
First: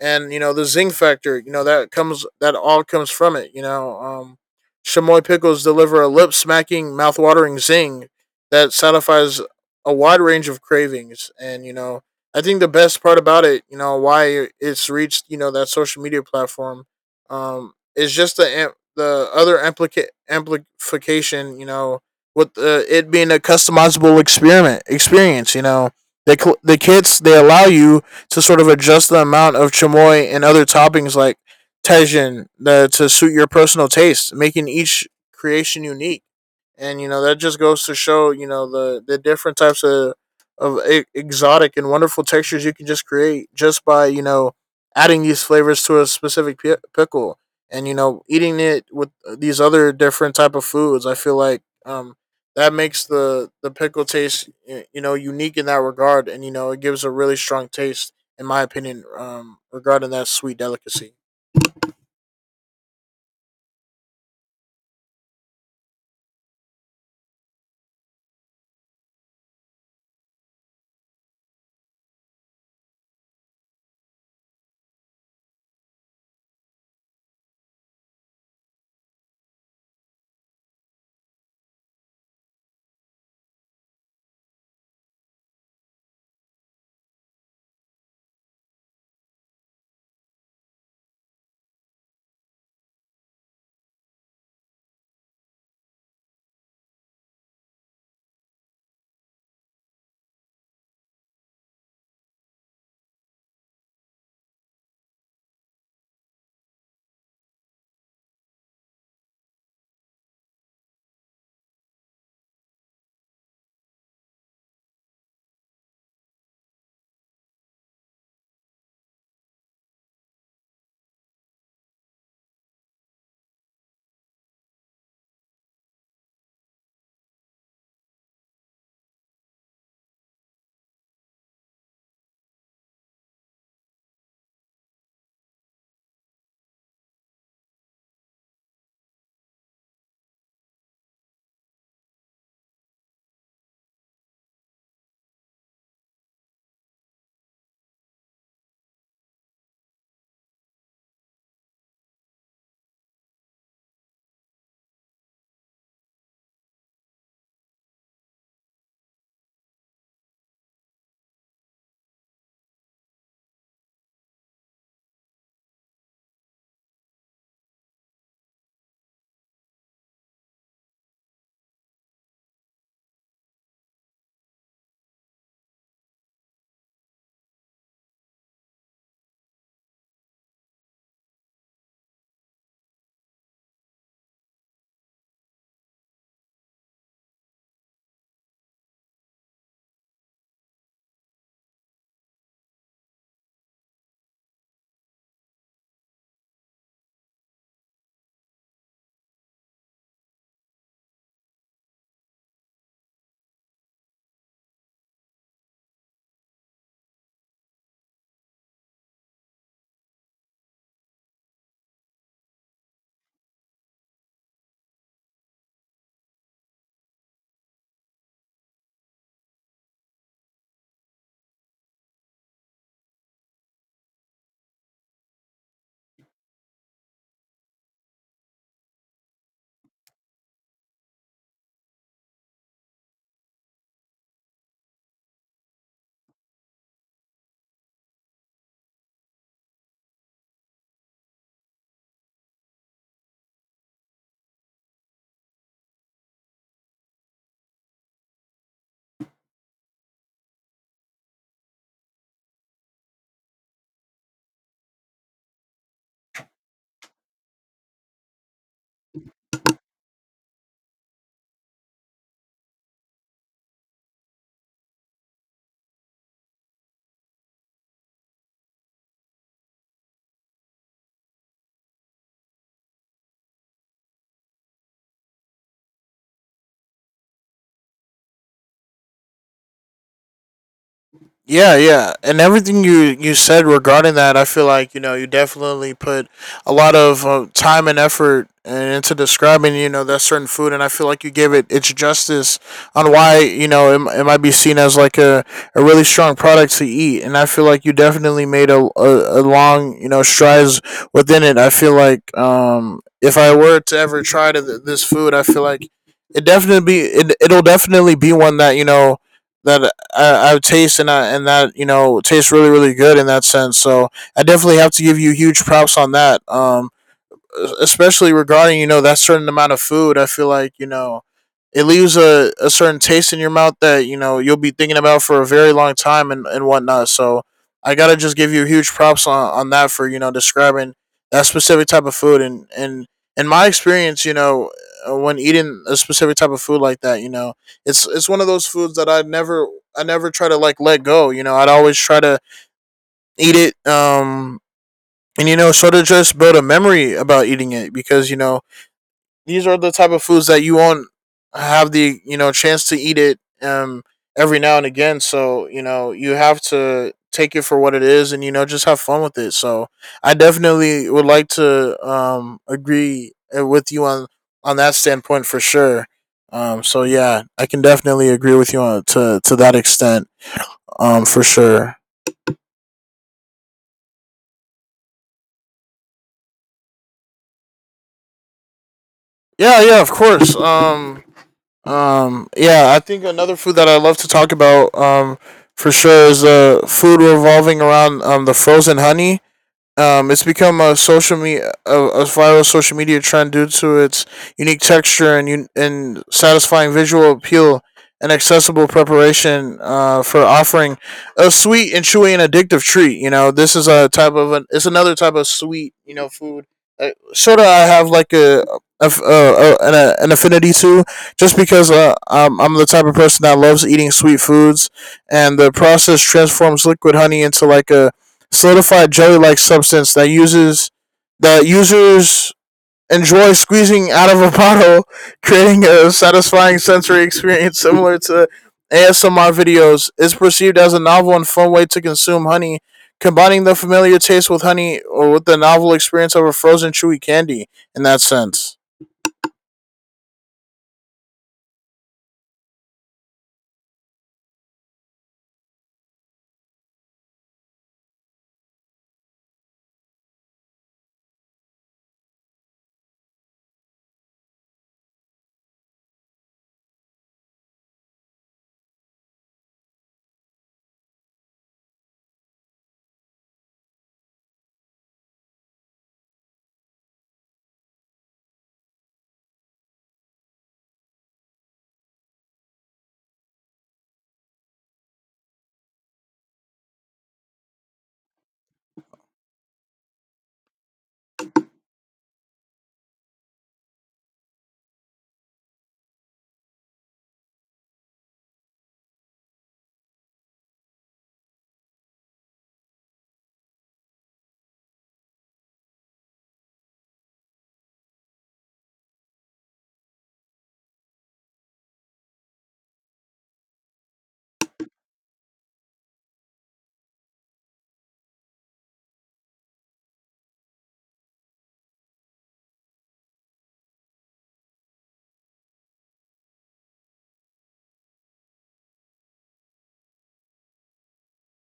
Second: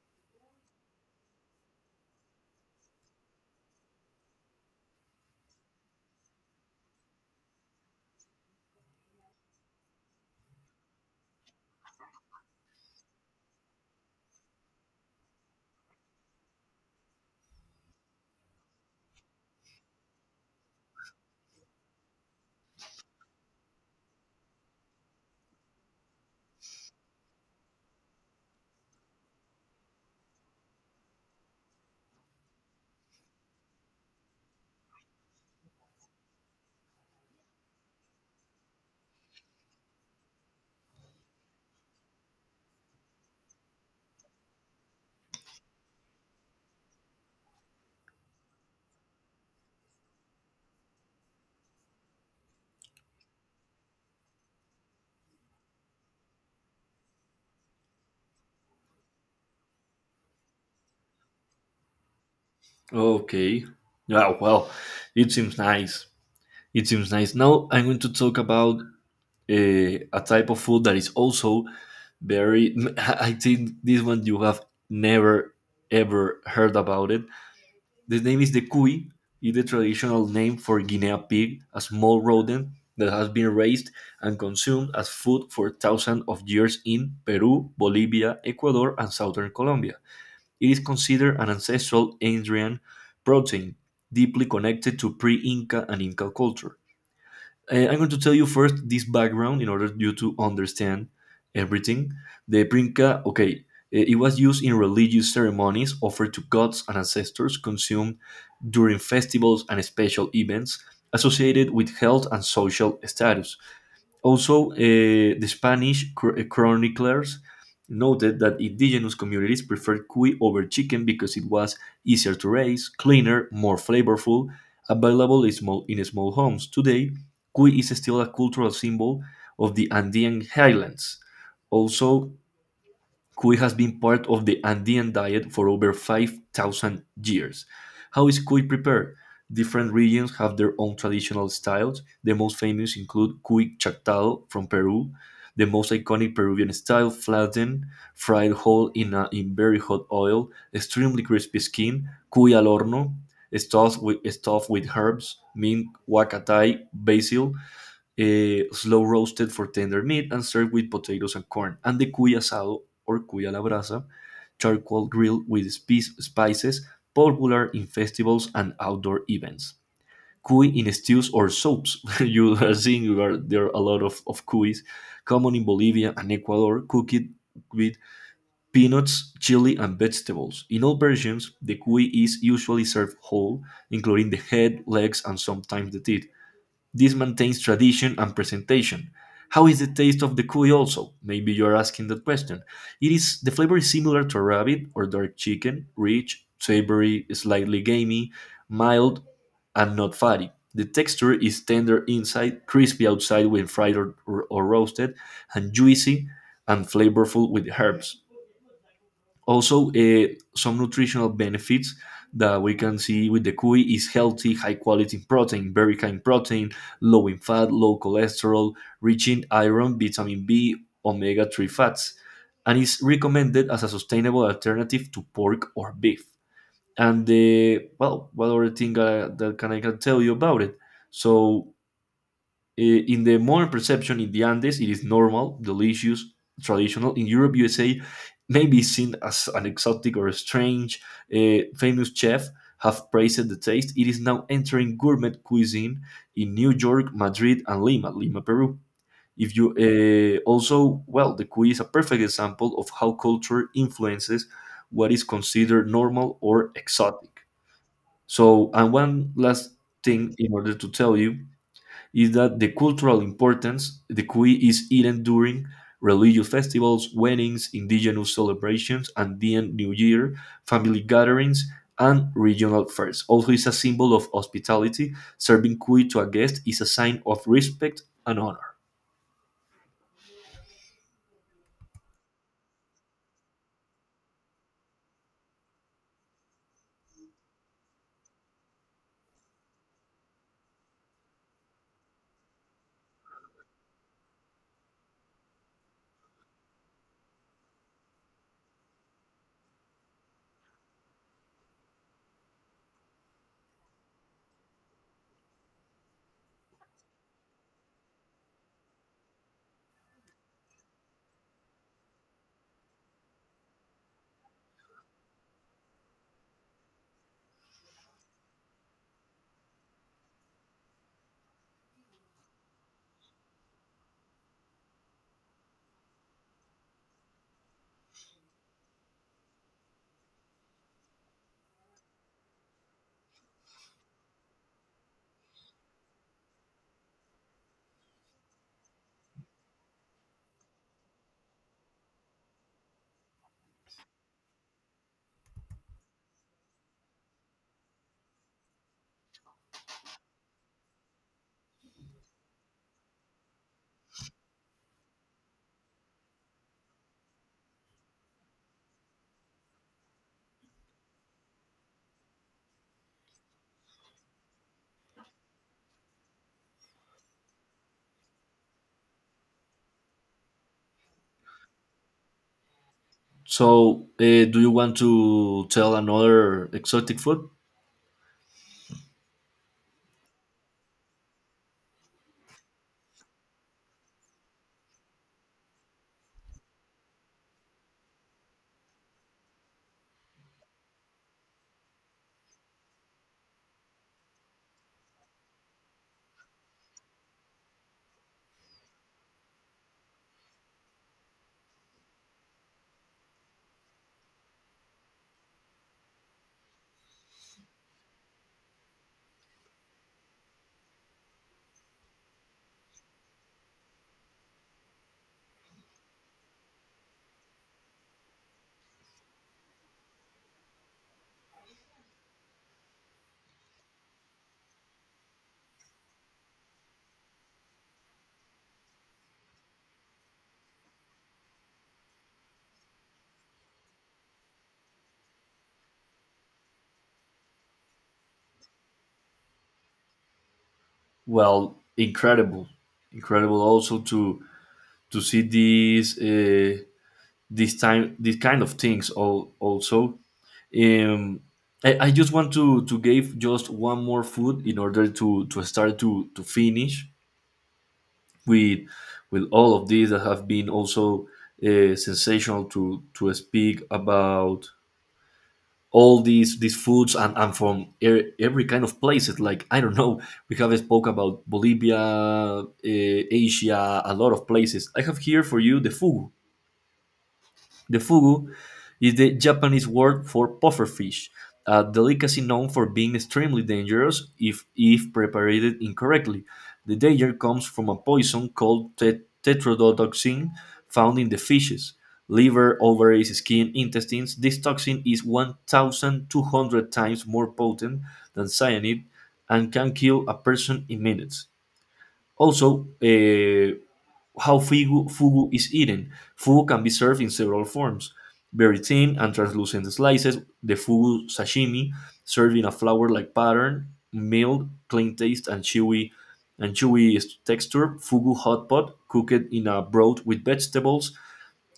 [SPEAKER 2] And you know the zing factor, you know that all comes from it. Chamoy pickles deliver a lip smacking, mouth-watering zing that satisfies a wide range of cravings. And you know, I think the best part about it, you know, why it's reached, you know, that social media platform, is just the other amplification. You know, with it being a customizable experiment experience. You know, the kits they allow you to sort of adjust the amount of chamoy and other toppings like tajin to suit your personal taste, making each creation unique. And you know that just goes to show you know the different types of exotic and wonderful textures you can just create just by you know adding these flavors to a specific pi pickle and you know eating it with these other different type of foods I feel like that makes the pickle taste you know unique in that regard, and you know it gives a really strong taste in my opinion regarding that sweet delicacy.
[SPEAKER 1] Okay. Yeah, well, it seems nice. It seems nice. Now I'm going to talk about a type of food that is also very. I think this one you have never ever heard about it. The name is the cuy, is the traditional name for Guinea pig, a small rodent that has been raised and consumed as food for thousands of years in Peru, Bolivia, Ecuador, and southern Colombia. It is considered an ancestral Andean protein, deeply connected to pre Inca and Inca culture. I'm going to tell you first this background in order you to understand everything. The brinca, okay, it was used in religious ceremonies offered to gods and ancestors, consumed during festivals and special events associated with health and social status. Also, the Spanish chroniclers noted that indigenous communities preferred cuy over chicken because it was easier to raise, cleaner, more flavorful, available in small homes. Today, cuy is still a cultural symbol of the Andean highlands. Also, cuy has been part of the Andean diet for over 5,000 years. How is cuy prepared? Different regions have their own traditional styles. The most famous include cuy chactado from Peru, the most iconic Peruvian style, flattened, fried whole in very hot oil, extremely crispy skin, cuy al horno, stuffed with herbs, mint, huacatay, basil, slow roasted for tender meat, and served with potatoes and corn. And the cuy asado or cuy a la brasa, charcoal grilled with spices, popular in festivals and outdoor events. Cuy in stews or soups. you are seeing you are, there are a lot of cuys, common in Bolivia and Ecuador, cooked with peanuts, chili, and vegetables. In all versions, the cuy is usually served whole, including the head, legs, and sometimes the teeth. This maintains tradition and presentation. How is the taste of the cuy also? Maybe you're asking that question. It is the flavor is similar to rabbit or dark chicken, rich, savory, slightly gamey, mild, and not fatty. The texture is tender inside, crispy outside when fried or roasted, and juicy and flavorful with herbs also some nutritional benefits that we can see with the cuy is healthy high quality protein, very high in protein, low in fat, low cholesterol, rich in iron, vitamin b, omega-3 fats, and is recommended as a sustainable alternative to pork or beef. And the, well, what other thing that can I can tell you about it? So in the modern perception in the Andes, it is normal, delicious, traditional. In Europe, USA, maybe seen as an exotic or a strange. Famous chef have praised the taste. It is now entering gourmet cuisine in New York, Madrid, and Lima, Peru. If you also, well, the cuisine is a perfect example of how culture influences what is considered normal or exotic. So, and one last thing in order to tell you is that the cultural importance, the cuy is eaten during religious festivals, weddings, indigenous celebrations, Andean New Year, family gatherings, and regional fairs. Also, it's a symbol of hospitality. Serving cuy to a guest is a sign of respect and honor.
[SPEAKER 2] Yeah, yeah, and everything you said regarding that, I feel like you know you definitely put a lot of time and effort into describing you know that certain food, and I feel like you gave it its justice on why you know it, it might be seen as like a really strong product to eat, and I feel like you definitely made a long you know strides within it. I feel like if I were to ever try to this food, I feel like it'll definitely be one that you know that I taste and and that you know tastes really really good in that sense. So I definitely have to give you huge props on that. Especially regarding you know that certain amount of food, I feel like you know it leaves a certain taste in your mouth that you know you'll be thinking about for a very long time and whatnot, so I gotta just give you huge props on that for you know describing that specific type of food and in my experience you know when eating a specific type of food like that you know it's one of those foods that I never try to like let go, you know I'd always try to eat it, and you know sort of just build a memory about eating it because you know these are the type of foods that you won't have the you know chance to eat it every now and again, so you know you have to take it for what it is and you know just have fun with it. So I definitely would like to agree with you on that standpoint for sure. So yeah, I can definitely agree with you on to that extent, for sure.
[SPEAKER 1] So, do you want to tell another exotic food?
[SPEAKER 2] Yeah, yeah, of course. Yeah, I think another food that I love to talk about, for sure is food revolving around the frozen honey. It's become a a viral social media trend due to its unique texture and satisfying visual appeal and accessible preparation for offering a sweet and chewy and addictive treat. You know, this is a type of an, it's another type of sweet you know food. Sort of, I have like a an affinity to, just because I'm the type of person that loves eating sweet foods, and the process transforms liquid honey into like a solidified jelly-like substance that users enjoy squeezing out of a bottle, creating a satisfying sensory experience similar to ASMR videos. It's perceived as a novel and fun way to consume honey, combining the familiar taste with honey or with the novel experience of a frozen chewy candy. In that sense.
[SPEAKER 1] Well, incredible, incredible also to see these. This time these kind of things all, also um I just want to give just one more food in order to start to finish with with all of these that have been also sensational to speak about all these foods and from every kind of places like I don't know, we have spoke about Bolivia, Asia, a lot of places. I have here for you the fugu. The fugu is the Japanese word for pufferfish, a delicacy known for being extremely dangerous if prepared incorrectly. The danger comes from a poison called tetrodotoxin found in the fishes. Liver, ovaries, skin, intestines. This toxin is 1,200 times more potent than cyanide and can kill a person in minutes. Also, how fugu is eaten. Fugu can be served in several forms: very thin and translucent slices, the fugu sashimi, served in a flower-like pattern, mild, clean taste, and chewy texture. Fugu hot pot, cooked in a broth with vegetables,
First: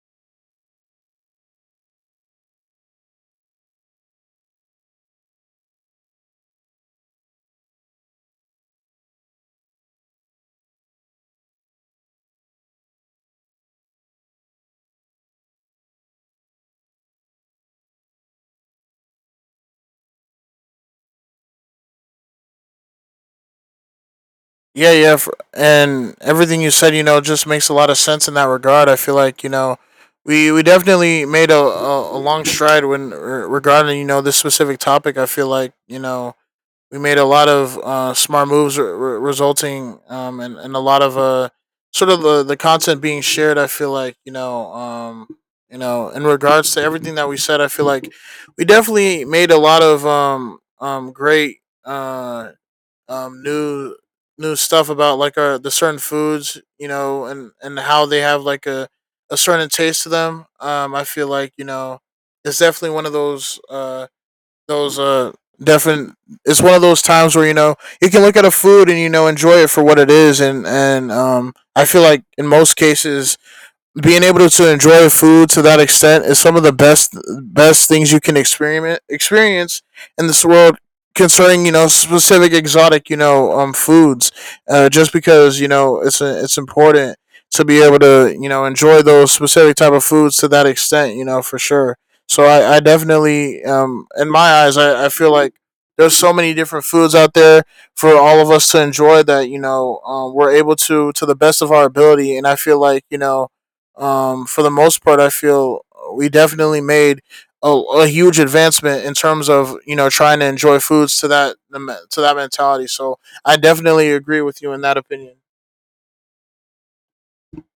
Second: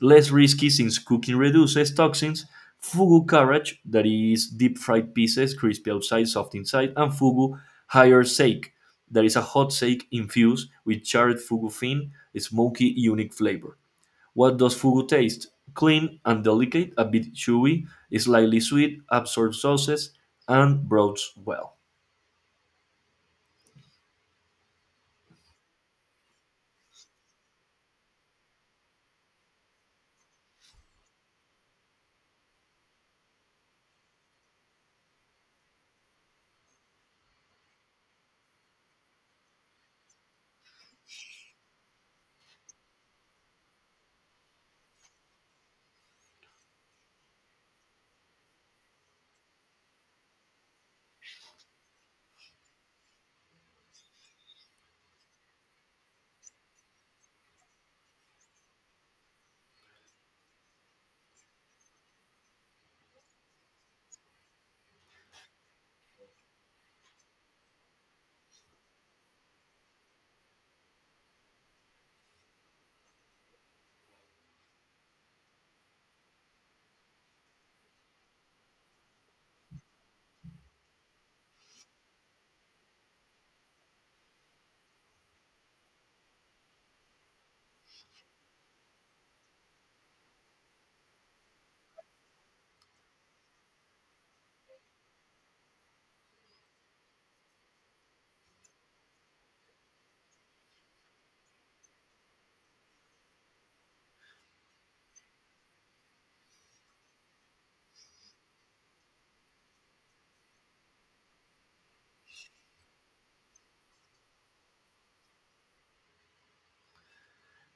[SPEAKER 1] less risky since cooking reduces toxins. Fugu courage, that is deep fried pieces, crispy outside, soft inside. And fugu higher sake, that is a hot sake infused with charred fugu fin, a smoky, unique flavor. What does fugu taste? Clean and delicate, a bit chewy, slightly sweet, absorbs sauces, and broads well.
[SPEAKER 2] Yeah, yeah, f and everything you said, you know, just makes a lot of sense in that regard. I feel like you know, we definitely made a long stride when regarding you know this specific topic. I feel like you know we made a lot of smart moves, resulting and a lot of sort of the content being shared. I feel like you know in regards to everything that we said, I feel like we definitely made a lot of great uh new stuff about like our the certain foods, you know, and how they have like a certain taste to them. I feel like you know it's definitely one of those those uh definite. It's one of those times where you know you can look at a food and you know enjoy it for what it is, and I feel like in most cases being able to enjoy food to that extent is some of the best things you can experiment experience in this world concerning you know specific exotic you know foods, just because you know it's important to be able to you know enjoy those specific type of foods to that extent, you know, for sure. So I definitely in my eyes I feel like there's so many different foods out there for all of us to enjoy that you know we're able to the best of our ability, and I feel like you know for the most part, I feel we definitely made a huge advancement in terms of you know trying to enjoy foods to that mentality. So I definitely agree with you in that opinion.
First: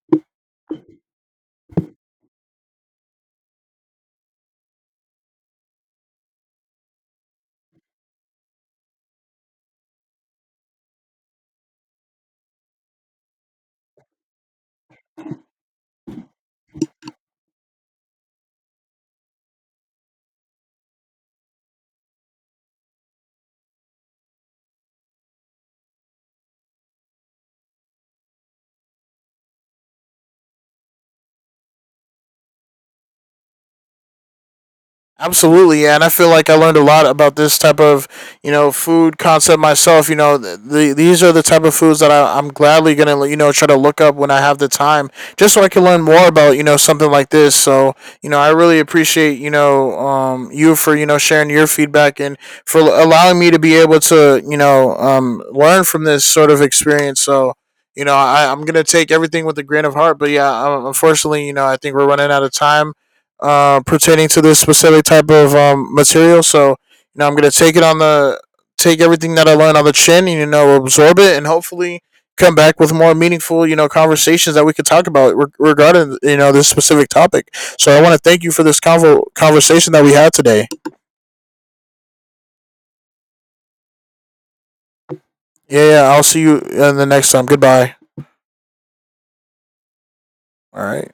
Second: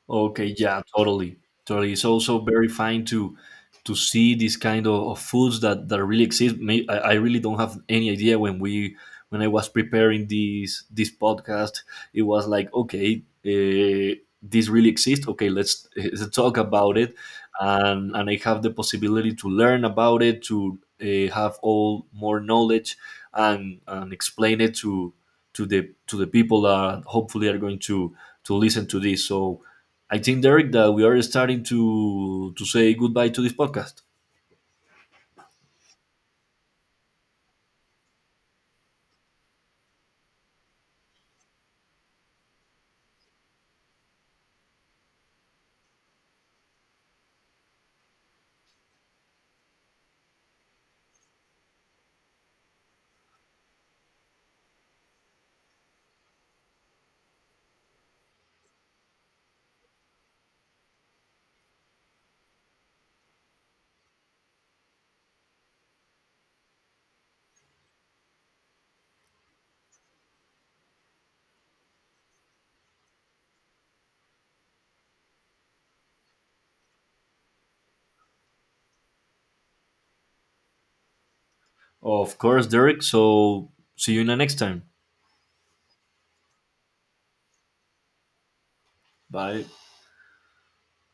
[SPEAKER 1] Okay, yeah, totally, totally. It's also very fine to see these kind of foods that that really exist. May, I really don't have any idea when we when I was preparing this podcast, it was like okay, this really exists. Okay, let's, let's talk about it, and I have the possibility to learn about it, to have all more knowledge, and explain it to the people that hopefully are going to listen to this. So I think, Derek, that we are starting to say goodbye to this podcast.
[SPEAKER 2] Absolutely, yeah, and I feel like I learned a lot about this type of you know food concept myself. You know, these are the type of foods that I'm gladly gonna you know try to look up when I have the time, just so I can learn more about you know something like this. So you know, I really appreciate you know you for you know sharing your feedback and for allowing me to be able to you know learn from this sort of experience. So. You know, I'm gonna take everything with a grain of heart, but yeah, unfortunately, you know, I think we're running out of time pertaining to this specific type of material. So you know, I'm gonna take it on the take everything that I learned on the chin, and you know, absorb it, and hopefully come back with more meaningful, you know, conversations that we could talk about regarding you know this specific topic. So I want to thank you for this conversation that we had today.
[SPEAKER 1] Of course, Derek. So see you in the next time.
[SPEAKER 2] Yeah, yeah. I'll see you in the next time. Goodbye.
[SPEAKER 1] Bye.
[SPEAKER 2] All right.